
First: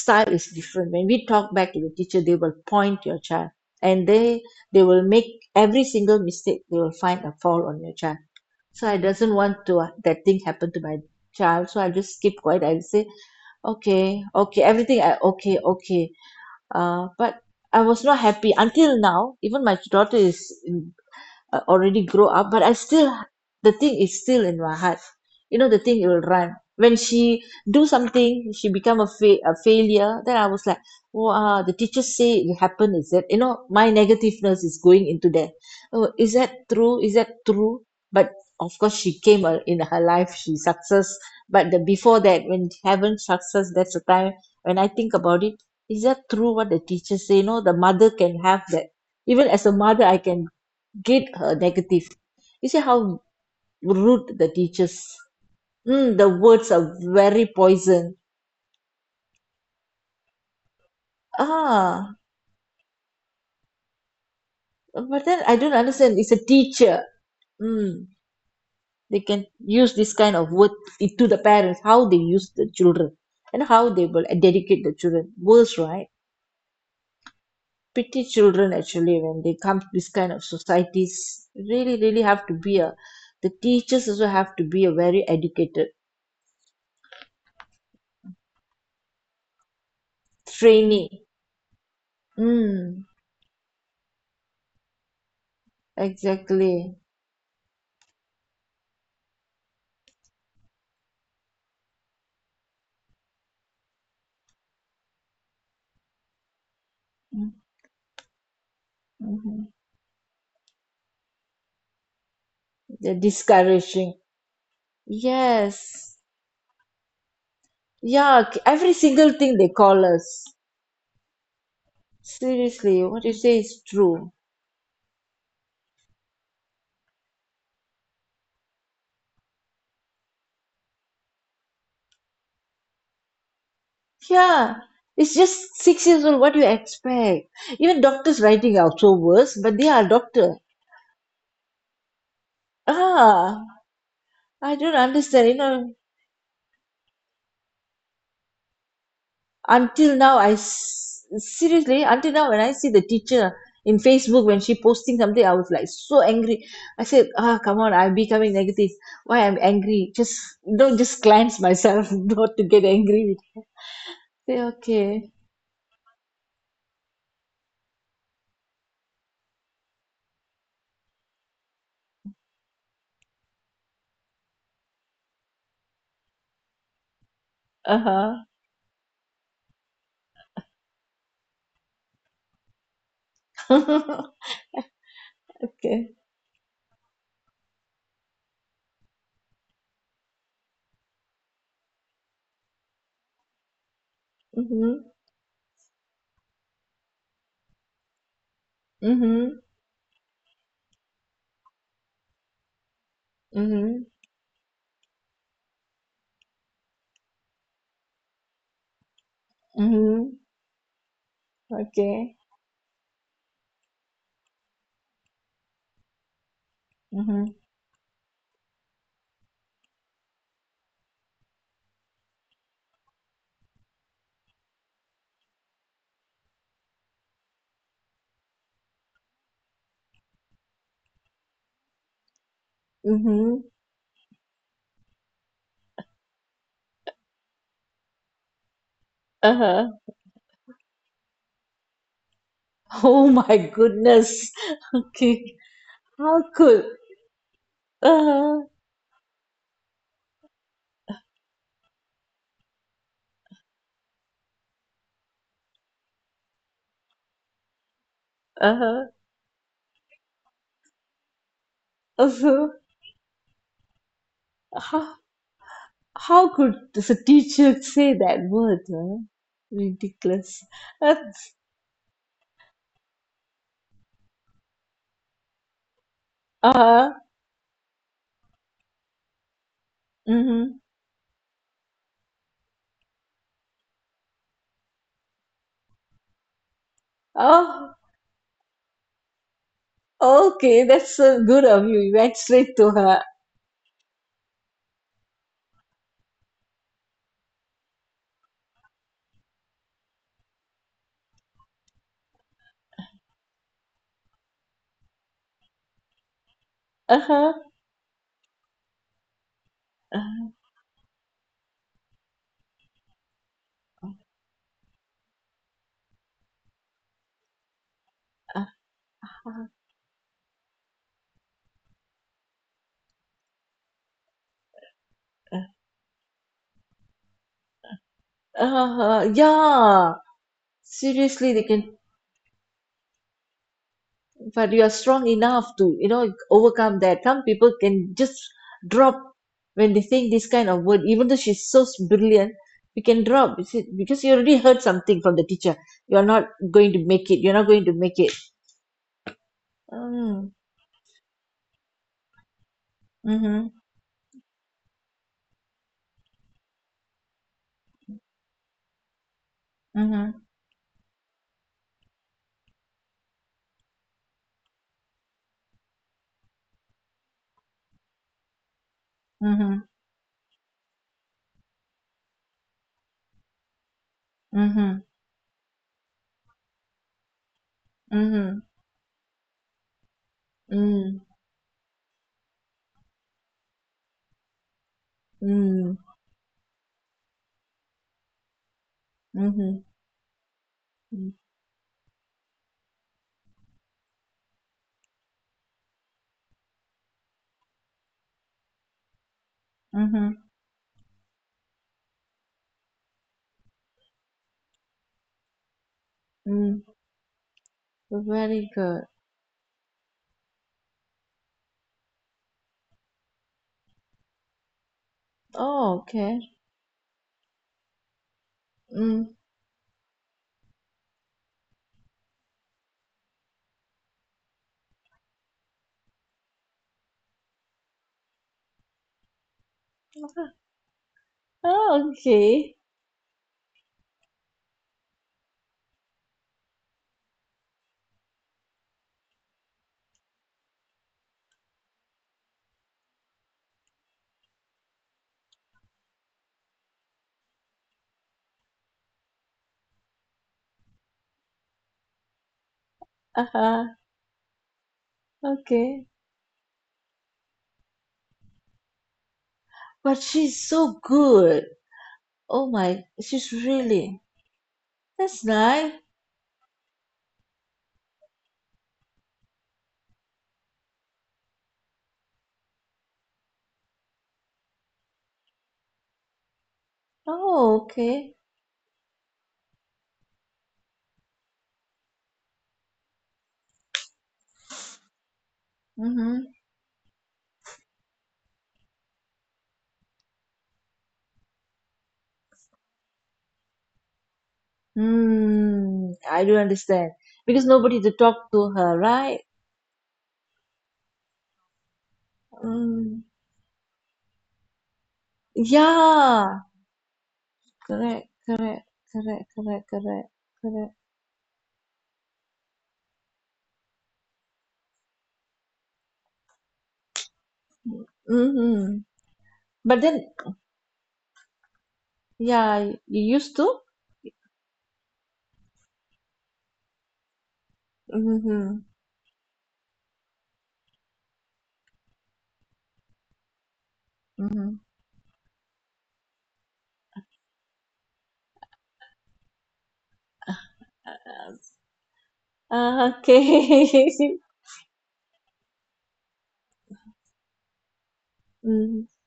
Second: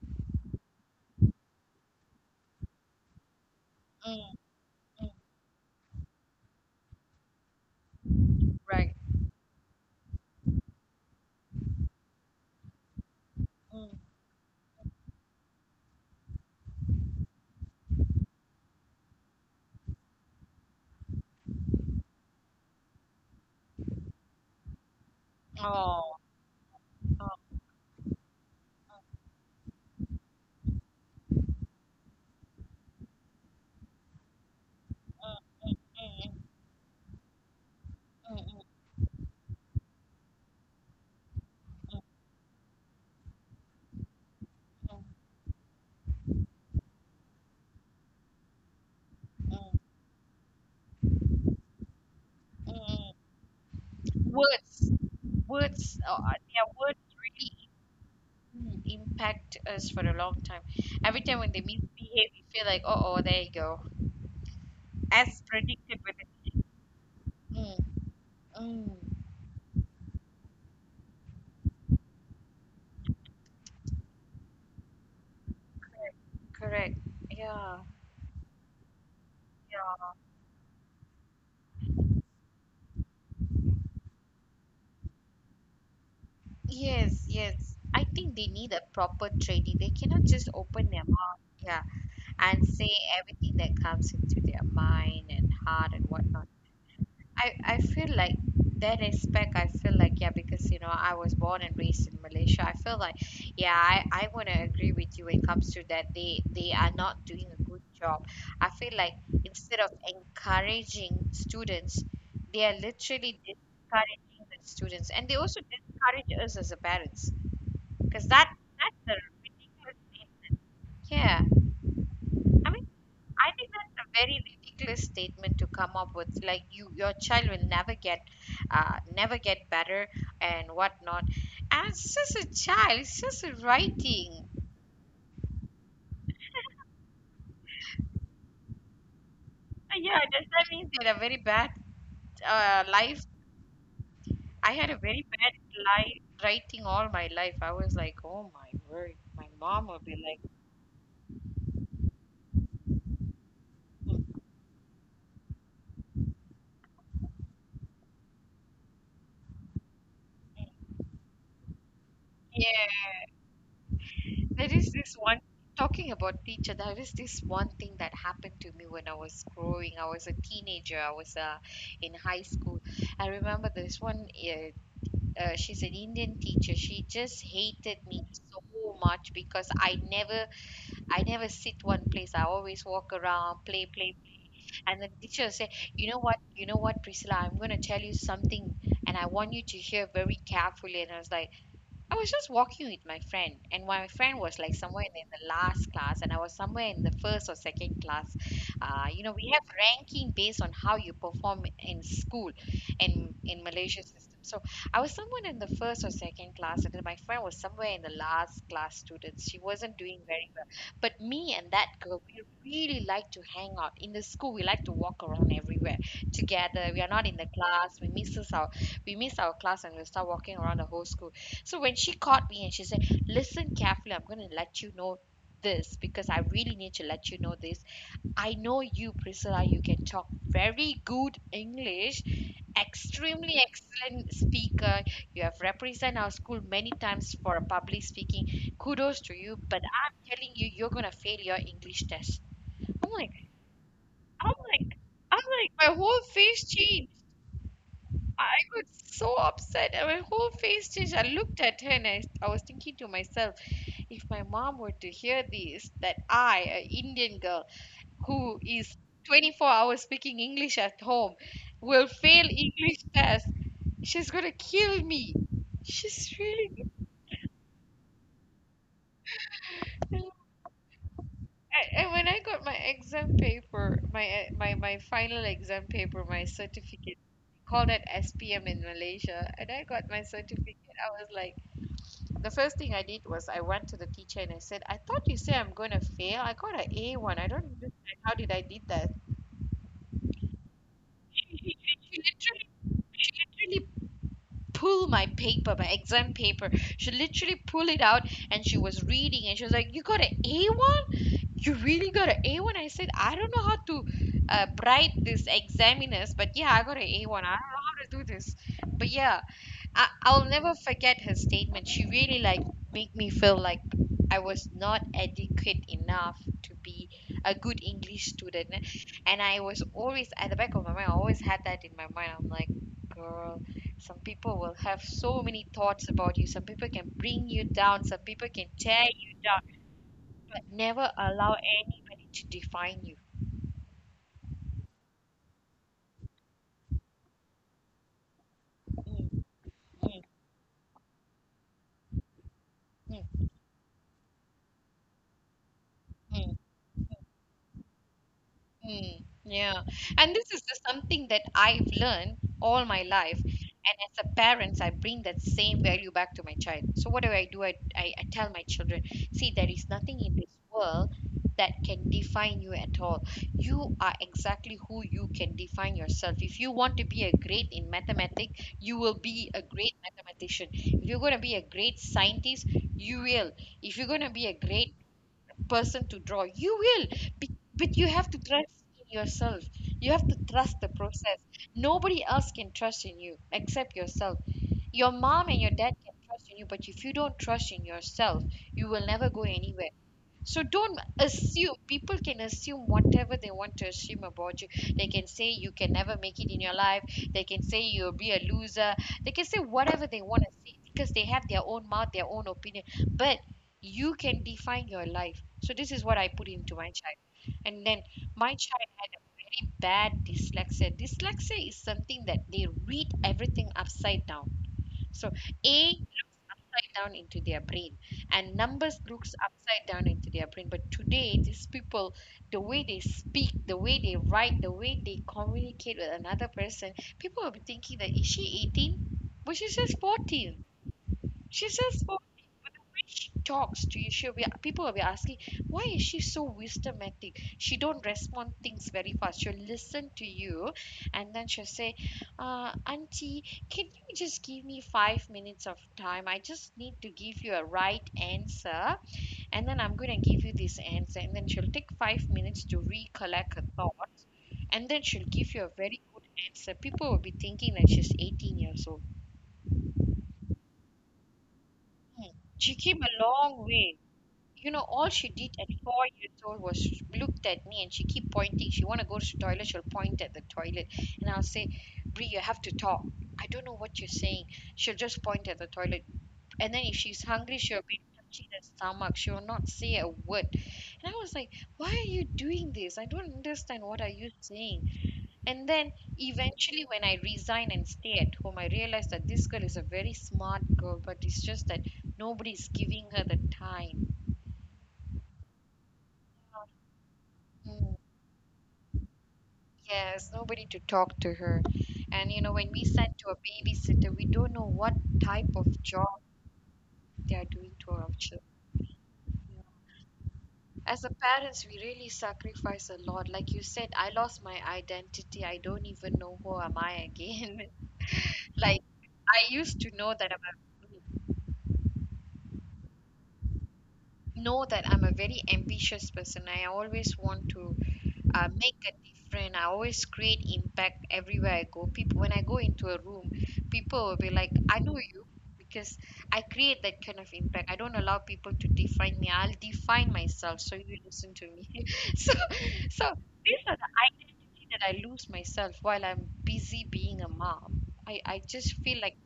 B: style is different. When we talk back to the teacher, they will point your child, and
A: mm,
B: they will
A: mm,
B: make every single mistake. They will find a fault on your child. So
A: right.
B: I doesn't want to that thing happen to my child. So I just keep quiet. I say,
A: Mm.
B: okay, okay, everything I, okay, okay. But I was not happy until now. Even my daughter is in already grow up, but I still... the thing is still in my heart. You know, the thing
A: Oh.
B: will run when she
A: Oh.
B: do something. She become a, a failure. Then I was like, wow, the teachers say it happened. Is that, you know, my negativeness is going into there? Oh, is
A: Mm,
B: that true? Is that true? But
A: mm, mm,
B: of course, she came in her life she success. But the before that, when haven't success, that's the time when I
A: mm,
B: think about it. Is that true what the teachers say? You know, the mother can have that. Even
A: mm,
B: as a
A: mm,
B: mother, I can get her negative. You
A: mm,
B: see
A: mm.
B: how rude the
A: Words,
B: teachers.
A: words, uh,
B: Mm, the
A: uh, yeah,
B: words are
A: words
B: very
A: really
B: poison.
A: impact us for a long time. Every time when they
B: Ah,
A: misbehave, we feel like, oh, oh, there you go,
B: but then
A: as
B: I don't
A: predicted with
B: understand.
A: it.
B: It's a teacher.
A: Mm,
B: Mm,
A: mm,
B: they can use this kind of word to the parents. How they use the children, and how they will dedicate the children. Worse, right?
A: correct, correct. Yeah,
B: Pity children actually when they come to this
A: yeah.
B: kind of societies. Really, really have to be a. The teachers also have to be a very educated
A: Yes, yes. I think they need a proper training. They cannot just open their
B: trainee.
A: mouth. Yeah, and say
B: Mm,
A: everything that comes into their mind and heart and whatnot.
B: exactly.
A: I feel like that aspect, I feel like, yeah, because, you know, I was born and raised in Malaysia. I feel like, yeah, I want to agree with you when it comes to that. They are not doing a good job. I feel like
B: Mhm.
A: instead of encouraging students, they are
B: They're
A: literally
B: discouraging.
A: discouraging the students. And they also
B: Yes.
A: discourage us as a parents because
B: Yeah, every
A: that's a
B: single thing they
A: ridiculous
B: call us.
A: thing. Yeah. I mean,
B: Seriously, what you
A: I
B: say
A: think
B: is
A: that's a
B: true.
A: very ridiculous statement to come up with. Like you, your child will never get, never get better and whatnot. And it's just a child. It's just a writing.
B: Yeah. It's just 6 years old, what do you expect? Even doctors writing are so worse, but they are
A: Yeah, does
B: doctor.
A: that mean they had a very bad life?
B: Ah,
A: I
B: I
A: had
B: don't
A: a very
B: understand. You
A: bad
B: know,
A: life writing all my life. I was like, oh my word, my mom would be
B: until now
A: like,
B: seriously, until now, when I see the teacher in
A: "Hmm."
B: Facebook, when she posting something, I was like so angry. I said, ah, come on, I'm becoming negative. Why I'm angry? Just don't. Just cleanse myself not to get
A: Yeah.
B: angry. Say
A: There is this
B: okay.
A: one, talking about teacher, there is this one thing that happened to me when I was growing. I was a teenager, I was in high school. I remember this one, she's an Indian teacher. She just hated me
B: Uh-huh.
A: so much because I never sit one place. I always walk around, play, play, play. And the teacher said,
B: Okay.
A: you know what, Priscilla, I'm going to tell you something and I want you to hear very carefully. And I was like, I was just walking with my friend, and my friend was like somewhere
B: Mm-hmm.
A: in the last class, and I was somewhere in the first or second class. You know, we
B: Mm-hmm.
A: have ranking based on how you perform in school and in
B: Mm-hmm.
A: Malaysia system. So I was someone in the first or second class, and then my friend was somewhere in the last class students. She wasn't doing
B: Mm-hmm.
A: very well. But me and that girl,
B: Okay.
A: we really like to hang out. In the school, we like to walk around everywhere together. We are not in the
B: Mm-hmm.
A: class. We miss our class and we start walking around the whole school. So when she caught me and she said, listen carefully, I'm going to let you know this because I really need to let you know this. I know you, Priscilla, you can talk very good English, extremely
B: Mm-hmm.
A: excellent speaker. You have represented our school many times for a public speaking. Kudos to you, but
B: Uh-huh.
A: I'm telling you, you're going to fail your English test. I'm
B: Oh
A: like,
B: my goodness,
A: I'm like, I'm
B: okay.
A: like, my whole
B: How
A: face
B: could...
A: changed. I
B: uh-huh.
A: was so upset and my whole face changed. I looked at her and I was thinking to myself, if my mom were to hear this, that I, an Indian girl who is
B: Uh-huh.
A: 24 hours speaking English at home, will fail
B: Uh-huh.
A: English test, she's gonna kill
B: How,
A: me. She's
B: how
A: really
B: could the
A: gonna
B: teacher say that word? Huh?
A: kill me.
B: Ridiculous. That's,
A: And when I got my exam paper, my final exam paper, my
B: uh,
A: certificate, called it SPM in Malaysia, and I got my
B: mm-hmm.
A: certificate. I was like, the first thing I did was I went to the teacher and I said, I thought you said I'm going to fail. I got an A one. I don't
B: Oh,
A: understand how did I did that.
B: okay. That's so
A: She
B: good of you. You went
A: literally,
B: straight to her.
A: literally pulled my paper, my exam paper. She literally pulled it out and she was reading and she was like, you got an A1? You really got an A1? I said, I don't know how to bribe this examiners, but yeah, I got an A1.
B: Uh-huh.
A: I don't know how to do this. But yeah, I'll
B: Uh-huh.
A: never forget her statement. She really like made me feel like I was not adequate enough to be a good English student. And I was always at the back of my mind, I always had that in my mind. I'm like, girl, some people will have so many thoughts about you. Some people can bring you down, some people can tear
B: Uh-huh.
A: you down,
B: Yeah.
A: but never
B: Seriously,
A: allow
B: they can...
A: anybody to define you.
B: but you are strong enough to, you know, overcome that. Some people can just drop
A: Mm,
B: when they
A: mm,
B: think this kind of word. Even though she's so brilliant, you can
A: mm,
B: drop, you see, because you already heard something from the teacher. You're not
A: mm.
B: going to make it. You're not going to make it.
A: Mm, yeah. And
B: Mm.
A: this is just something that I've learned all my life.
B: Mm-hmm.
A: And as a parent, I bring that same value back to my child. So what do I do? I tell my children, see, there is nothing in
B: Mm-hmm.
A: this world that can define you at all. You are exactly who you can define yourself. If you want to be a great in mathematics, you will be a
B: Mm-hmm.
A: great mathematician. If you're going to be a great scientist, you will. If you're going to be a great
B: Mm-hmm.
A: person to draw you will be- but you have to
B: Mm-hmm.
A: trust in yourself, you have to trust the
B: Mm.
A: process, nobody else can trust in you except yourself. Your mom and your dad
B: Mm.
A: can trust in you, but if you don't trust in yourself you will never go
B: Mm-hmm.
A: anywhere. So don't
B: Mm.
A: assume, people can assume whatever they want to assume about you, they can say you can never make it in your life, they can say you'll be a loser, they can say whatever they
B: Mm-hmm.
A: want to say because they have their own mouth, their own opinion, but you can define your life. So this is what I put into
B: Mm.
A: my child. And then my
B: Very
A: child
B: good.
A: very bad dyslexia. Dyslexia is something that they read everything upside down. So A
B: Oh, okay.
A: upside down into their brain and numbers
B: Mm.
A: looks upside down into their brain. But today these people, the way they speak, the way they write, the way they communicate with another person, people will be thinking that is she 18? But she's just 14. She's
B: Oh,
A: just 14.
B: okay.
A: She talks to you she'll be People will be asking why is she so wisdomatic, she don't respond things very fast, she'll listen to you and then she'll say, auntie, can you just give me 5 minutes of time, I just need to give you a right answer and then I'm going to give you this answer. And then she'll take 5 minutes to recollect her
B: Uh-huh.
A: thoughts and then she'll give you a very
B: Okay.
A: good answer. People will be thinking that she's 18 years old.
B: But she's so good.
A: Hmm.
B: Oh
A: She
B: my,
A: came a
B: she's
A: long way.
B: really.
A: You know, all she
B: That's
A: did at
B: nice.
A: 4 years old was looked at me and she keep pointing, she want to go to the toilet, she'll point at the toilet and I'll say, Brie, you have to talk, I don't know what you're saying. She'll just point at the toilet. And then if she's hungry
B: Oh,
A: she'll be
B: okay.
A: touching her stomach, she will not say a word and I was like, why are you doing this, I don't understand what are you saying. And then
B: Mm-hmm.
A: eventually when I resign and stay at home I realized that this girl is a very smart girl, but it's just that nobody's giving her the time.
B: Mm, I do understand. Because
A: Mm.
B: nobody to talk to her, right?
A: Yes, nobody to talk to her. And you know, when we send
B: Mm,
A: to a babysitter, we don't know what type of job
B: yeah.
A: they are doing to our
B: Correct,
A: children.
B: correct,
A: Yeah.
B: correct, correct, correct, correct.
A: As a parents, we really sacrifice a lot. Like you said, I lost my identity. I don't even know who am I again. Like
B: Mm-hmm.
A: I used to
B: But
A: know
B: then,
A: that I'm a
B: yeah, you used to?
A: know that I'm a very ambitious person. I always want to make
B: Mm-hmm.
A: a difference. I always create impact everywhere I go. People, when I go into a room, people will be like,
B: Mm-hmm.
A: I know you because I create that kind of impact. I don't allow people to define me. I'll define myself. So you listen to me. so, so
B: Ah,
A: these are the
B: okay.
A: identity that I lose myself while I'm busy being a mom. I just feel
B: Mm,
A: like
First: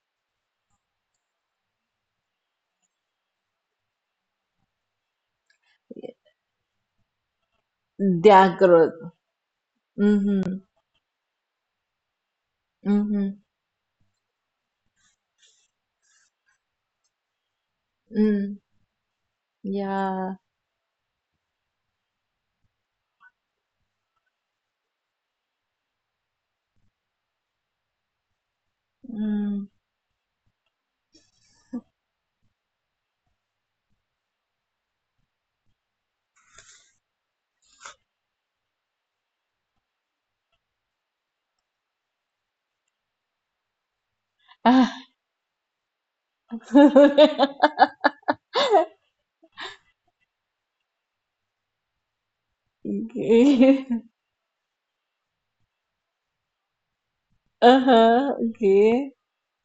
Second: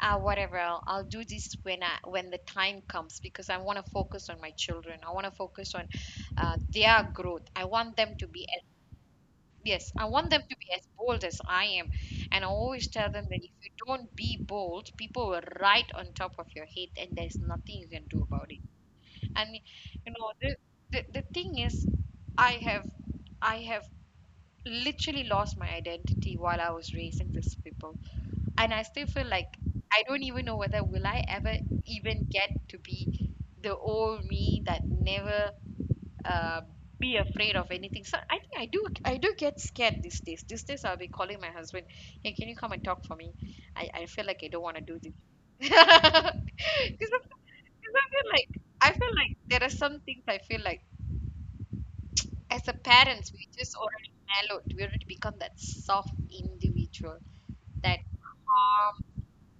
A: ah whatever I'll do this when I when the time comes because I want to focus on my children. I want to focus on their growth. I want them to be
B: their growth.
A: yes, I want them to
B: Mm-hmm.
A: be as bold as I am. And I always tell them
B: Mm-hmm.
A: that if you don't be bold, people will right on top of your head and there's nothing you can do about
B: Mm,
A: it. And you
B: yeah.
A: know, the thing is I have I have literally lost my identity while I was raising these people. And I still feel like
B: Mm.
A: I don't even know whether will I ever even get to be the old me that never uh, be afraid of anything. So I think I do get scared these days. These days I'll be calling my husband, hey, can you come and talk for me? I feel like I don't want to
B: Ah.
A: do this. Because I, because I feel like there are some things I feel like as a parents we just
B: Okay.
A: already mellowed. We already become that soft individual,
B: Uh
A: that
B: huh.
A: calm,
B: Okay.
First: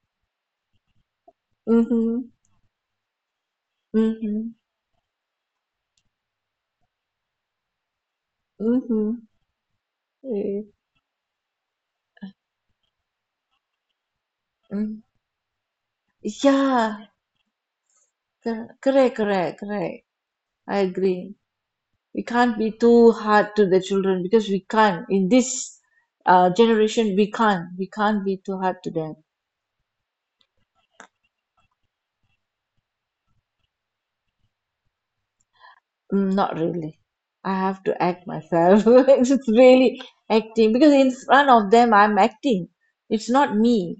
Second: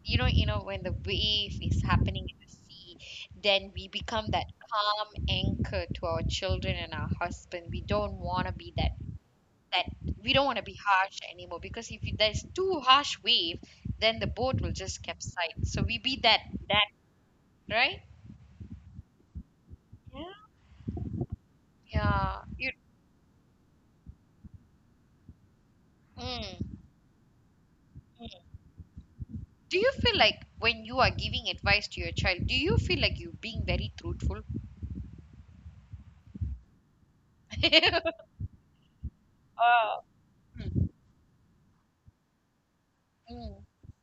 A: when the wave is happening
B: Mhm.
A: in the sea, then we become that
B: Mhm.
A: calm anchor to our children and our husband. We don't want to be that
B: Mhm.
A: that we don't want
B: Eh,
A: to be harsh anymore because if there's too harsh wave, then the boat will just
B: mm.
A: capsize. So we be that that,
B: Yeah,
A: right?
B: correct, correct, correct.
A: Yeah.
B: I agree. We
A: Yeah.
B: can't
A: You,
B: be too hard to the children because we can't. In this
A: mm,
B: generation, we can't. We can't be
A: mm.
B: too hard to them.
A: Do you feel like when you are giving advice to your child, do you feel like you being very truthful?
B: Mm, not really. I have to act myself. It's
A: Oh.
B: really acting
A: Mm,
B: because in front of them, I'm acting. It's not
A: mm,
B: me.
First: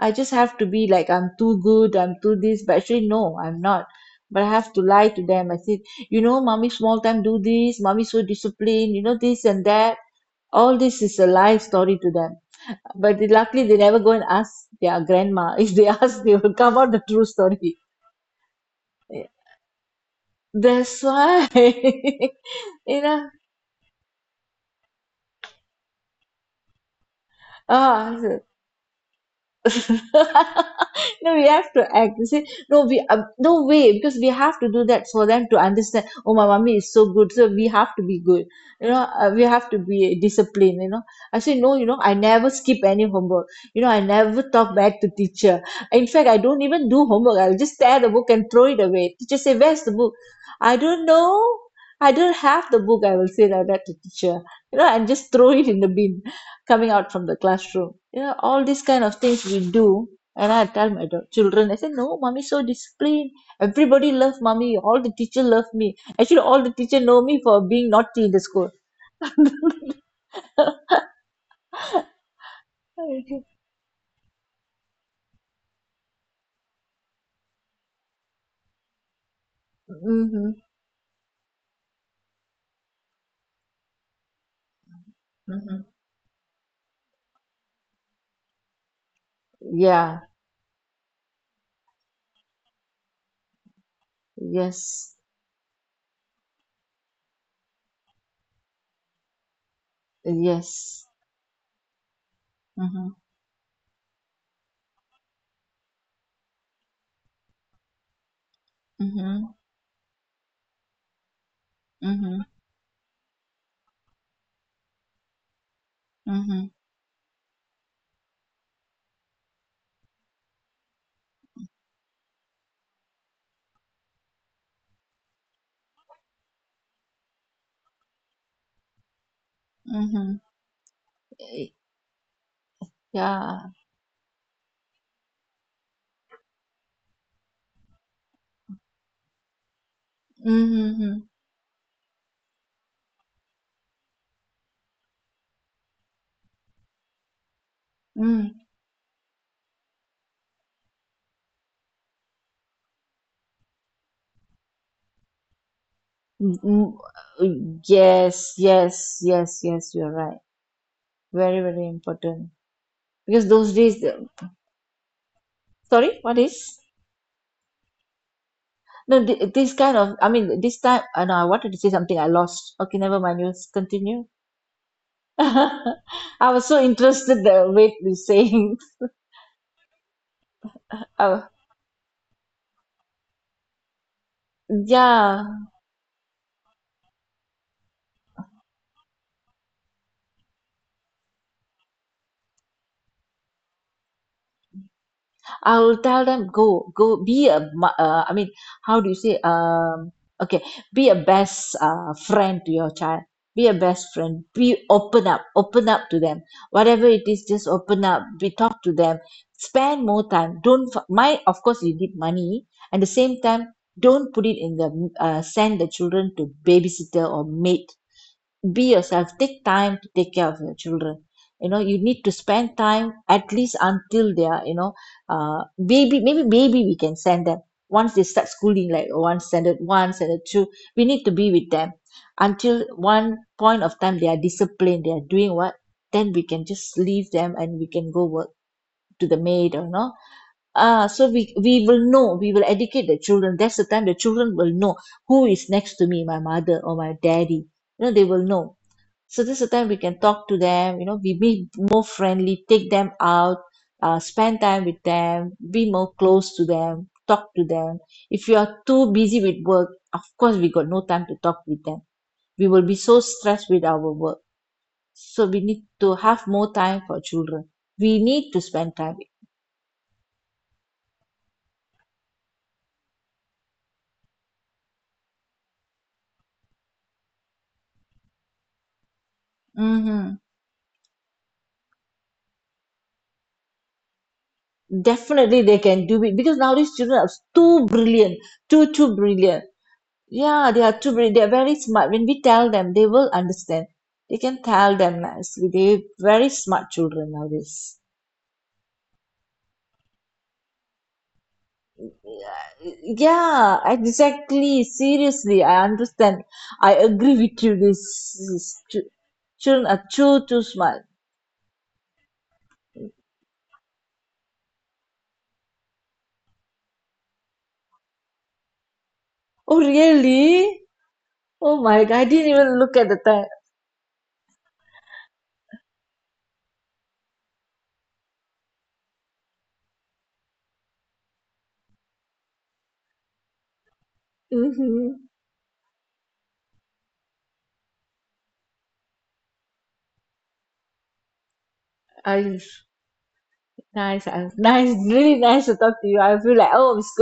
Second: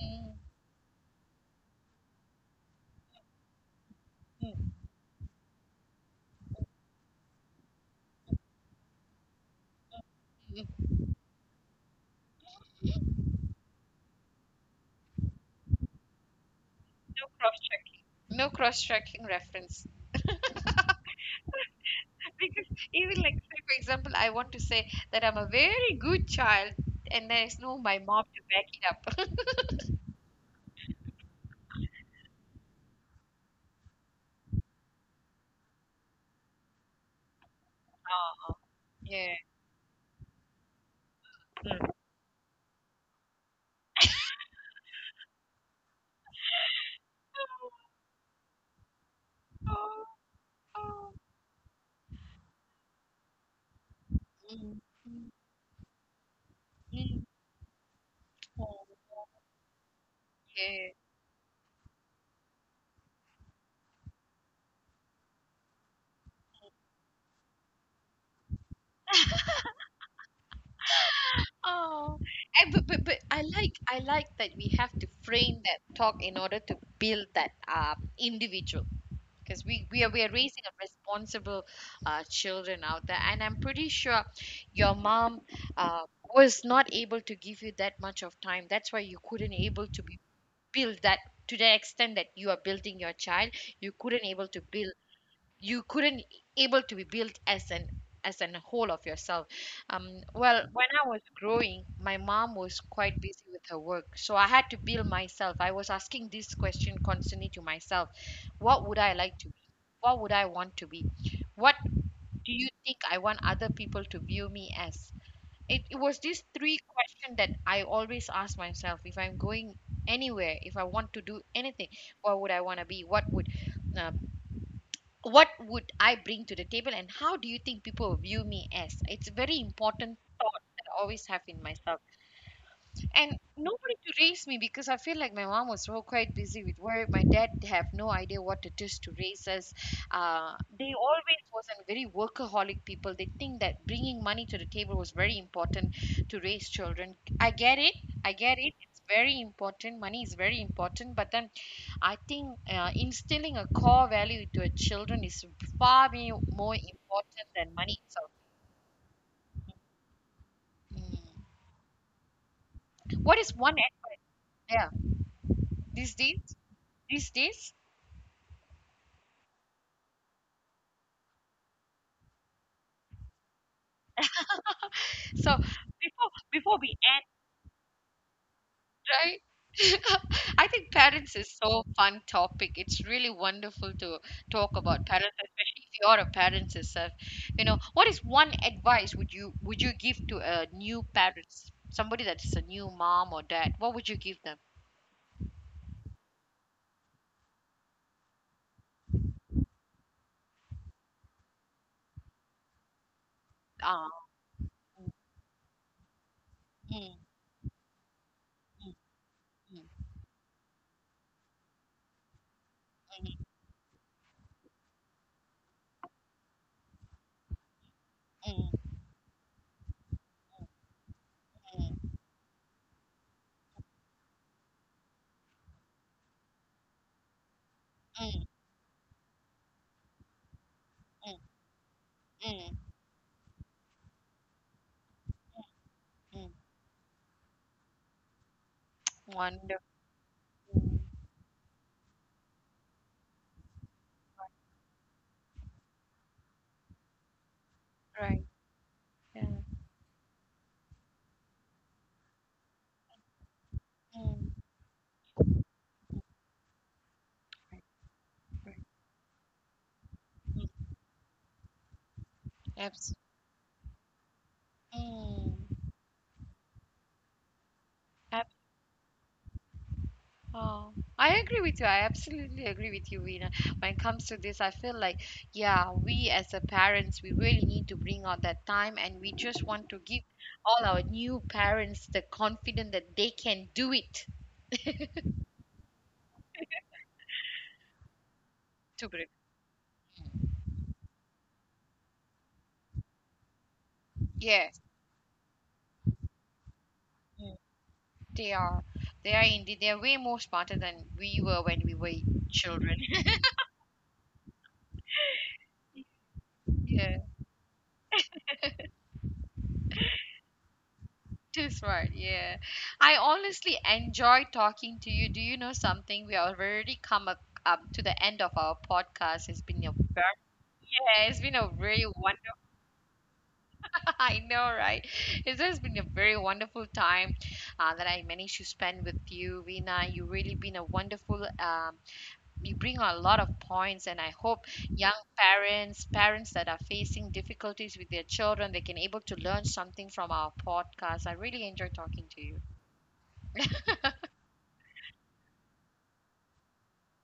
B: I
A: mm,
B: just have to be like, I'm too good, I'm too this, but actually, no, I'm not. But I have to lie to them. I said, you know, mommy small time do this, mommy so disciplined, you know, this and that. All
A: mm.
B: this is a lie story to them. But luckily, they never go and ask their grandma. If they ask, they will come out the true
A: No cross
B: story.
A: checking. No cross checking reference.
B: That's why,
A: Because
B: you
A: even
B: know.
A: like say for example, I want to say that I'm a very good child and there is no my
B: Ah,
A: mom
B: so
A: to back it up.
B: no, we have to act. You see, no, we no way because we have to do that for them to understand. Oh, my mommy is so good, so we have to be good.
A: Oh,
B: You know,
A: yeah.
B: we have to be disciplined. You know, I say no. You
A: Mm.
B: know, I never skip any homework. You know, I never talk back to teacher. In fact, I don't even do homework. I'll just tear the book and throw it away. Teacher say, "Where's the
A: Oh,
B: book?" I don't
A: oh,
B: know. I don't have the book. I will say like that to teacher. You
A: Mm,
B: know, and just
A: mm,
B: throw it in the bin, coming out
A: mm.
B: from the classroom. You know, all these
A: Oh,
B: kind of things we do. And I tell
A: yeah.
B: my children, I say, no, mommy so disciplined, everybody love mommy, all the teacher love me. Actually, all the teacher know me for being naughty in the school.
A: Oh, and but
B: Mm-hmm.
A: I like that we have to frame that talk in order to build that individual. Because we are raising a responsible children out there, and I'm pretty sure your mom,
B: Mm-hmm.
A: uh, was not able to give you that much of time. That's why you couldn't able to be
B: Yeah,
A: build that to the extent that you are building your child. You couldn't able to build,
B: yes,
A: you couldn't able to be built as an whole of yourself. um well, when
B: yes.
A: I was growing, my mom was
B: Mm-hmm.
A: quite busy with her work, so I had to build myself. I was asking this question constantly to myself: what would I like
B: Mm-hmm.
A: to be, what would I want to be, what
B: Mm-hmm.
A: do you think I want other people to view me as? It was these
B: Mm-hmm.
A: three questions that I always ask myself. If I'm going anywhere, if I want to do anything, what would I want to be, what would, um, what would I bring to the table, and how do you think people will view me as? It's a very important
B: Mm-hmm.
A: thought that I always have in myself, and
B: Yeah.
A: nobody to raise me, because I feel like my mom was so quite busy with work. My dad have no idea what it is to raise us. Uh, they
B: Mm-hmm.
A: always was a very workaholic people. They think that bringing money to the table was very important to raise children. I get it. I get
B: Mm.
A: it. It's very important. Money is very important. But then I think instilling a core value to a children is more
B: Mm,
A: important than money itself.
B: yes, yes, yes, yes, you're right.
A: Mm.
B: Very, very important,
A: What
B: because
A: is one
B: those days—
A: advice? Yeah, these
B: sorry, what
A: days,
B: is?
A: these days.
B: No, this kind of, I mean, this time, I know I wanted to say something, I lost. Okay, never mind, you continue.
A: So
B: I
A: before
B: was
A: before
B: so
A: we end,
B: interested the way you're saying.
A: right? I think parents
B: Oh,
A: is so fun topic. It's really wonderful to talk about parents,
B: yeah.
A: especially if you're a parent yourself. You know, what is one advice would you give to a new parents, somebody that is a new mom or dad? What would you give them?
B: I will tell them, go be a I mean, how do you say, okay, be a best friend to your child. Be a best
A: Ah,
B: friend, be open up, open up to them, whatever
A: mm,
B: it is, just open up, be talk
A: mm,
B: to them,
A: mm,
B: spend more time, don't my, of course you need money at the same
A: mm,
B: time, don't put it in the send the children to babysitter or maid.
A: mm,
B: Be yourself, take time to take care of your children. You know, you need to spend time at least until they are, you know, baby, maybe baby we can send them. Once they
A: mm, mm, mm,
B: start schooling, like one standard, one standard two, we need to be with them
A: mm,
B: until
A: mm.
B: one point of time they are disciplined, they are doing what, then we
A: Mm.
B: can just leave them and we can go work, to the maid
A: Wonderful,
B: or no. Ah, so we will know, we will educate the children. That's the time the children will know who is next to me, my mother or my daddy. You know, they
A: right?
B: will know. So
A: Yeah.
B: this is the time we can talk to them, you know, we be more friendly, take them out,
A: Mm,
B: spend time with them, be more
A: mm,
B: close to them, talk to
A: right.
B: them. If you are too busy with work, of course
A: Mm.
B: we got no time to talk with them. We will be
A: Abs-,
B: so stressed with our work. So
A: mm.
B: we need to have more time for children. We need to spend time.
A: Oh, I agree with you. I absolutely agree with you, Vina. When it comes to this, I feel like, yeah, we as a parents, we really need to bring out that time, and we just want to give
B: Hmm,
A: all our new parents the confidence that they can do it.
B: definitely they can do it, because nowadays children are too brilliant, too,
A: To
B: too
A: prevent.
B: brilliant. Yeah, they are too they are very smart. When we tell them, they will understand. They can
A: Yes,
B: tell them nicely. They very smart children
A: mm,
B: nowadays.
A: they are. They are indeed. They are way more smarter than we were when we were children.
B: Yeah, exactly. Seriously, I understand. I
A: Yeah.
B: agree with you. These children are too too smart.
A: Too smart, yeah. I honestly enjoy talking to you. Do you know something? We already come up, up to the end of our podcast. It's
B: Oh
A: been a very,
B: really?
A: yeah, it's been a
B: Oh
A: very
B: my God! I didn't
A: wonderful.
B: even look at the time.
A: I know, right? It has been a very wonderful time that I managed to spend with you, Vina. You really been a wonderful. You bring a lot of points, and I hope young
B: Mm-hmm.
A: parents, parents that are facing difficulties with their children, they can able to learn something from our podcast. I really enjoy talking to you.
B: I nice. Nice. Really nice to talk to you. I feel like oh, it's